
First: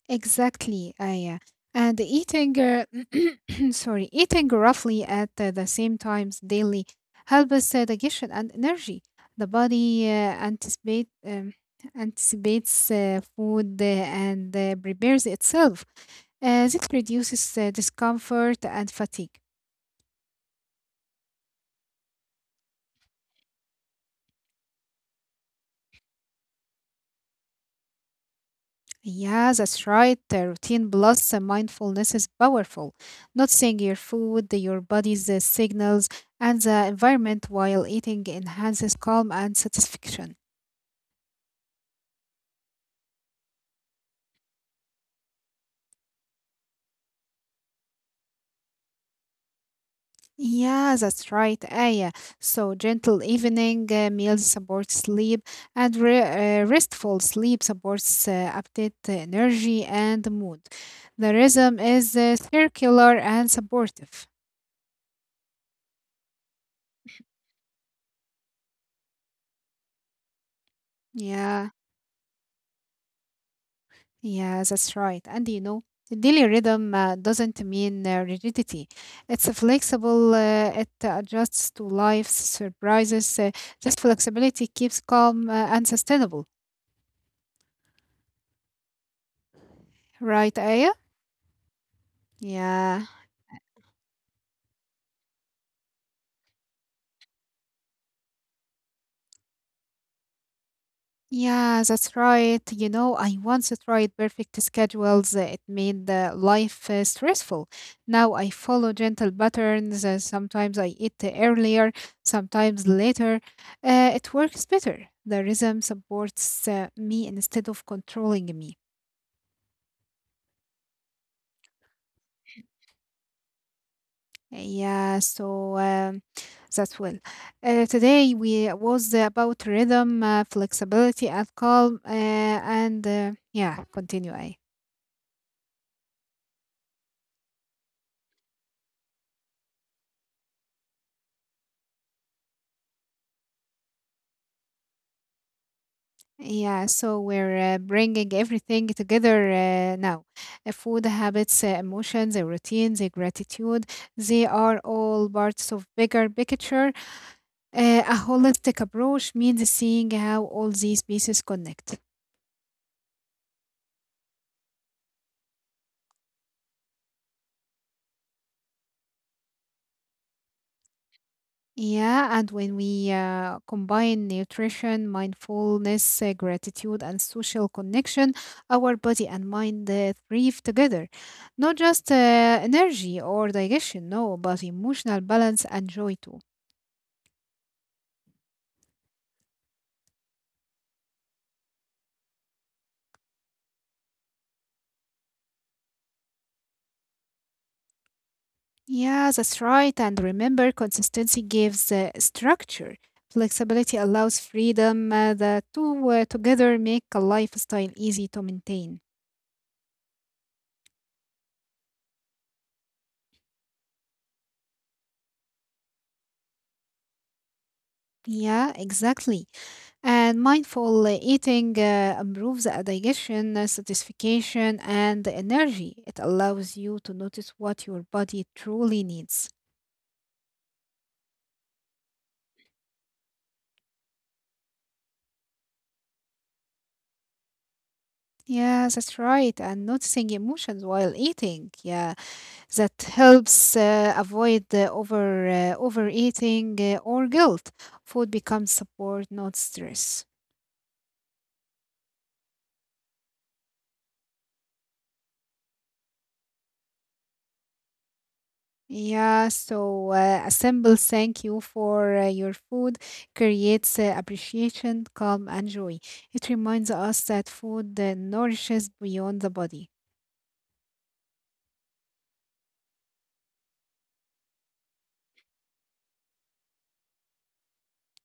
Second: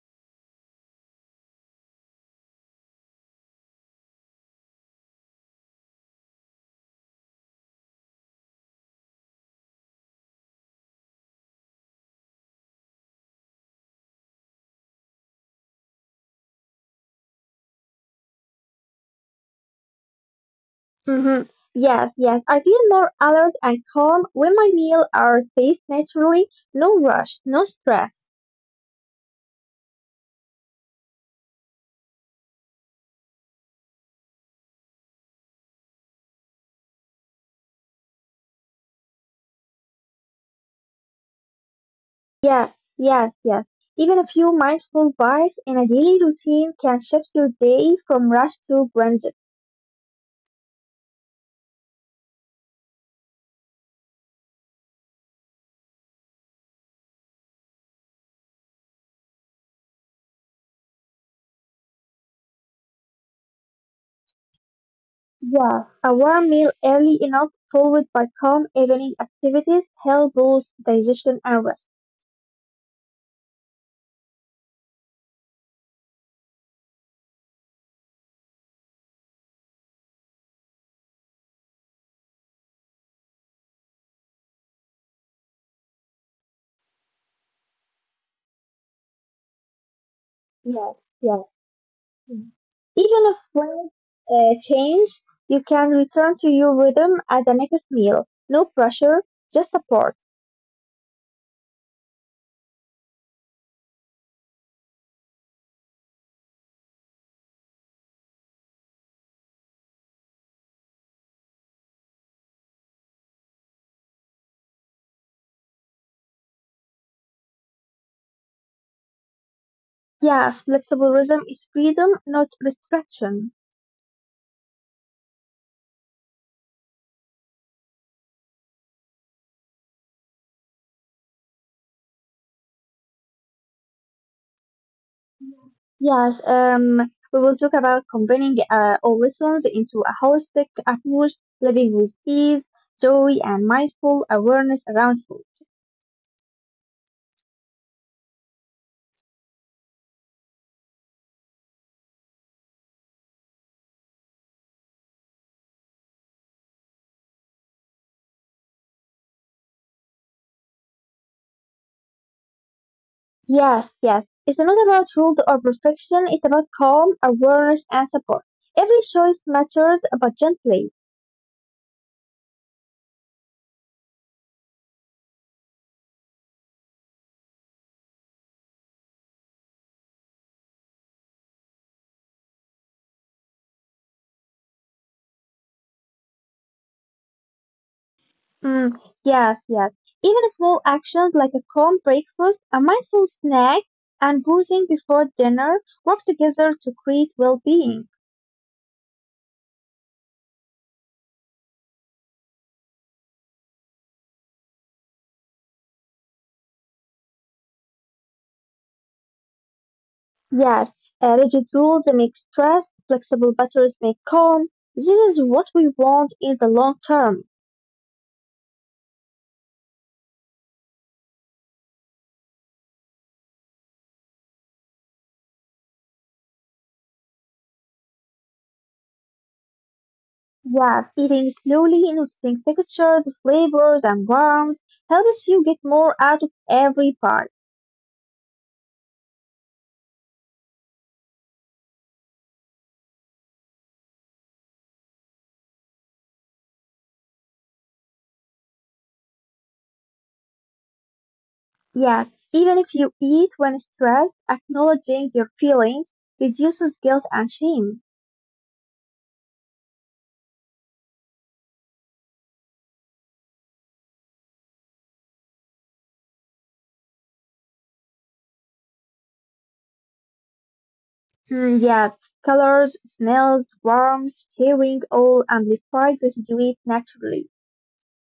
[SPEAKER 1] Exactly, Aya. And sorry, eating roughly at the same times daily helps digestion and energy. The anticipate, um, anticipates food and prepares itself. This reduces discomfort and fatigue.
[SPEAKER 2] Mhm. Yes, yes. I feel more alert and calm when my meal are spaced naturally. No rush, no stress.
[SPEAKER 1] Yeah, that's right. The routine plus mindfulness is powerful. Noticing your food, your body's signals, and the environment while eating enhances calm and satisfaction.
[SPEAKER 2] Yes, yes, yes. Even a few mindful bites in a daily routine can shift your day from rush to grounded.
[SPEAKER 1] Yeah, that's right, Aya. So, gentle evening meals support sleep, and restful sleep supports appetite, energy, and mood. The rhythm is circular and supportive.
[SPEAKER 2] Yeah, a warm meal early enough, followed by calm evening activities, help boost digestion and
[SPEAKER 1] Yeah.
[SPEAKER 2] rest.
[SPEAKER 1] Yeah, that's right. And you know, the daily rhythm doesn't mean rigidity. It's a flexible, it adjusts to life's surprises. This flexibility keeps calm and sustainable. Right, Aya?
[SPEAKER 2] Yes, yes. Mm.
[SPEAKER 1] Yeah.
[SPEAKER 2] Even if plans change, you can return to your rhythm at the next meal. No pressure, just support.
[SPEAKER 1] Yeah, that's right. You know, I once tried perfect schedules. It made life stressful. Now I follow gentle patterns. Sometimes I eat earlier, sometimes later. It works better. The rhythm supports me instead of controlling me.
[SPEAKER 2] Yes, flexible rhythm is freedom, not restriction.
[SPEAKER 1] Yeah, so that's well. Today we was about rhythm, flexibility, and calm. And Yeah, continue.
[SPEAKER 2] Yes, we will talk about combining all rhythms into a holistic approach, living with ease, joy, and mindful awareness around food.
[SPEAKER 1] Yeah, so we're bringing everything together now. Food habits, emotions, routines, gratitude, they are all parts of bigger picture. A holistic approach means seeing how all these pieces connect.
[SPEAKER 2] Yes, yes. It's not about rules or perfection. It's about calm, awareness, and support. Every choice matters, but gently.
[SPEAKER 1] Yeah, and when we combine nutrition, mindfulness, gratitude, and social connection, our body and mind thrive together. Not just energy or digestion, no, but emotional balance and joy too.
[SPEAKER 2] Mm, yes, yes. Even small actions like a calm breakfast, a mindful snack, and boozing before dinner work together to create well-being.
[SPEAKER 1] Yeah, that's right. And remember, consistency gives structure. Flexibility allows freedom. The two together make a lifestyle easy to maintain.
[SPEAKER 2] Yes, rigid rules make stress, flexible butters make calm. This is what we want in the long term.
[SPEAKER 1] Yeah, exactly. And mindful eating improves digestion, satisfaction, and energy. It allows you to notice what your body truly needs.
[SPEAKER 2] Yes, eating slowly, noticing textures, flavors, and warmth helps you get more out of every bite.
[SPEAKER 1] Yeah, that's right. And noticing emotions while eating. Yeah, that helps avoid overeating or guilt. Food becomes support, not stress.
[SPEAKER 2] Yes, even if you eat when stressed, acknowledging your feelings reduces guilt and shame.
[SPEAKER 1] Yeah, so a simple thank you for your food creates appreciation, calm, and joy. It reminds us that food nourishes beyond the body.
[SPEAKER 2] Mm, yet, colors, smells, warmth, sharing all amplify gratitude naturally.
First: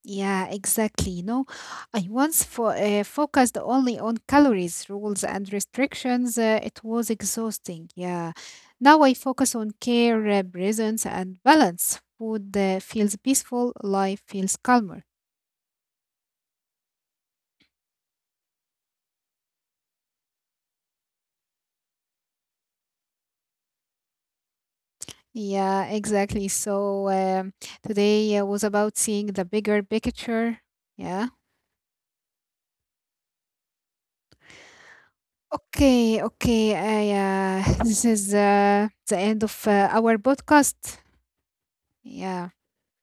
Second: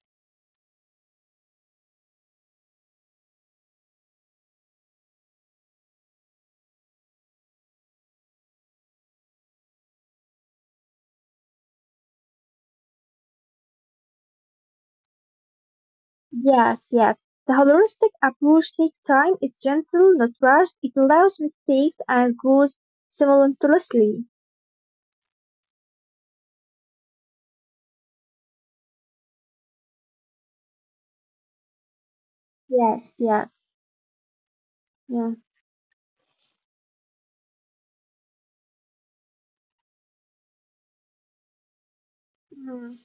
[SPEAKER 1] Yeah, exactly. You know, I once fo focused only on calories, rules, and restrictions. It was exhausting. Yeah. Now I focus on care, presence, and balance. Food feels peaceful, life feels calmer.
[SPEAKER 2] Yes, yes. The holistic approach takes time, it's gentle, not rushed, it allows mistakes and grows simultaneously.
[SPEAKER 1] Yeah, exactly. So today was about seeing the bigger picture. Yeah.
[SPEAKER 2] Yes, yes, yes.
[SPEAKER 1] Okay. Okay. This is the end of our podcast. Yeah.
[SPEAKER 2] Mm,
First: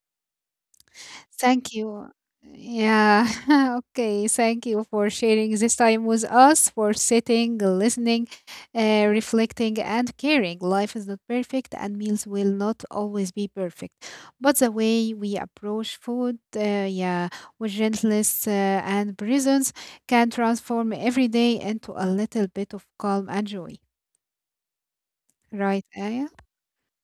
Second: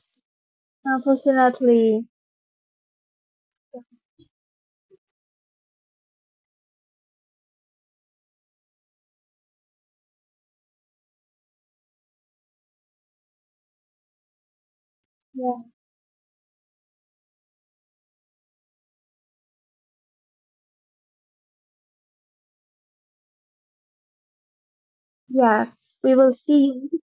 [SPEAKER 1] Thank
[SPEAKER 2] unfortunately,
[SPEAKER 1] you. Yeah. Okay. Thank you for sharing this time with us, for sitting, listening, reflecting, and caring. Life is not perfect, and meals will not always be perfect. But the way we
[SPEAKER 2] yes,
[SPEAKER 1] approach food, yeah, with gentleness and presence, can transform every day into a little bit of calm and joy.
[SPEAKER 2] yes.
[SPEAKER 1] Right,
[SPEAKER 2] We
[SPEAKER 1] Aya?
[SPEAKER 2] will see you,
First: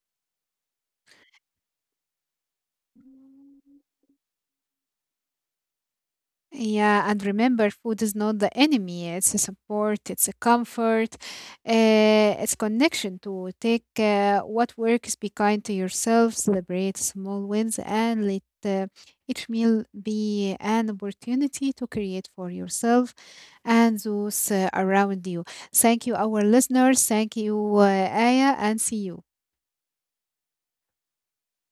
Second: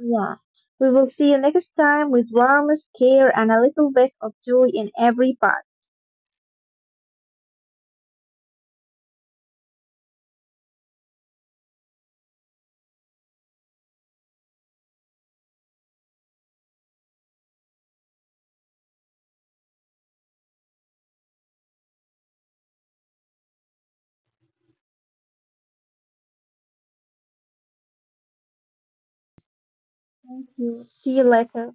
[SPEAKER 2] Sonia. We will see you next time with warmth, care, and a little bit of joy in every part.
[SPEAKER 1] Yeah, and remember, food is not the enemy. It's a support, it's a comfort, it's connection to take what works, be kind to yourself, celebrate small wins, and let each meal be an opportunity to create for yourself and those around you. Thank you, our listeners. Thank you, Aya, and see you.
[SPEAKER 2] Thank you. See you later.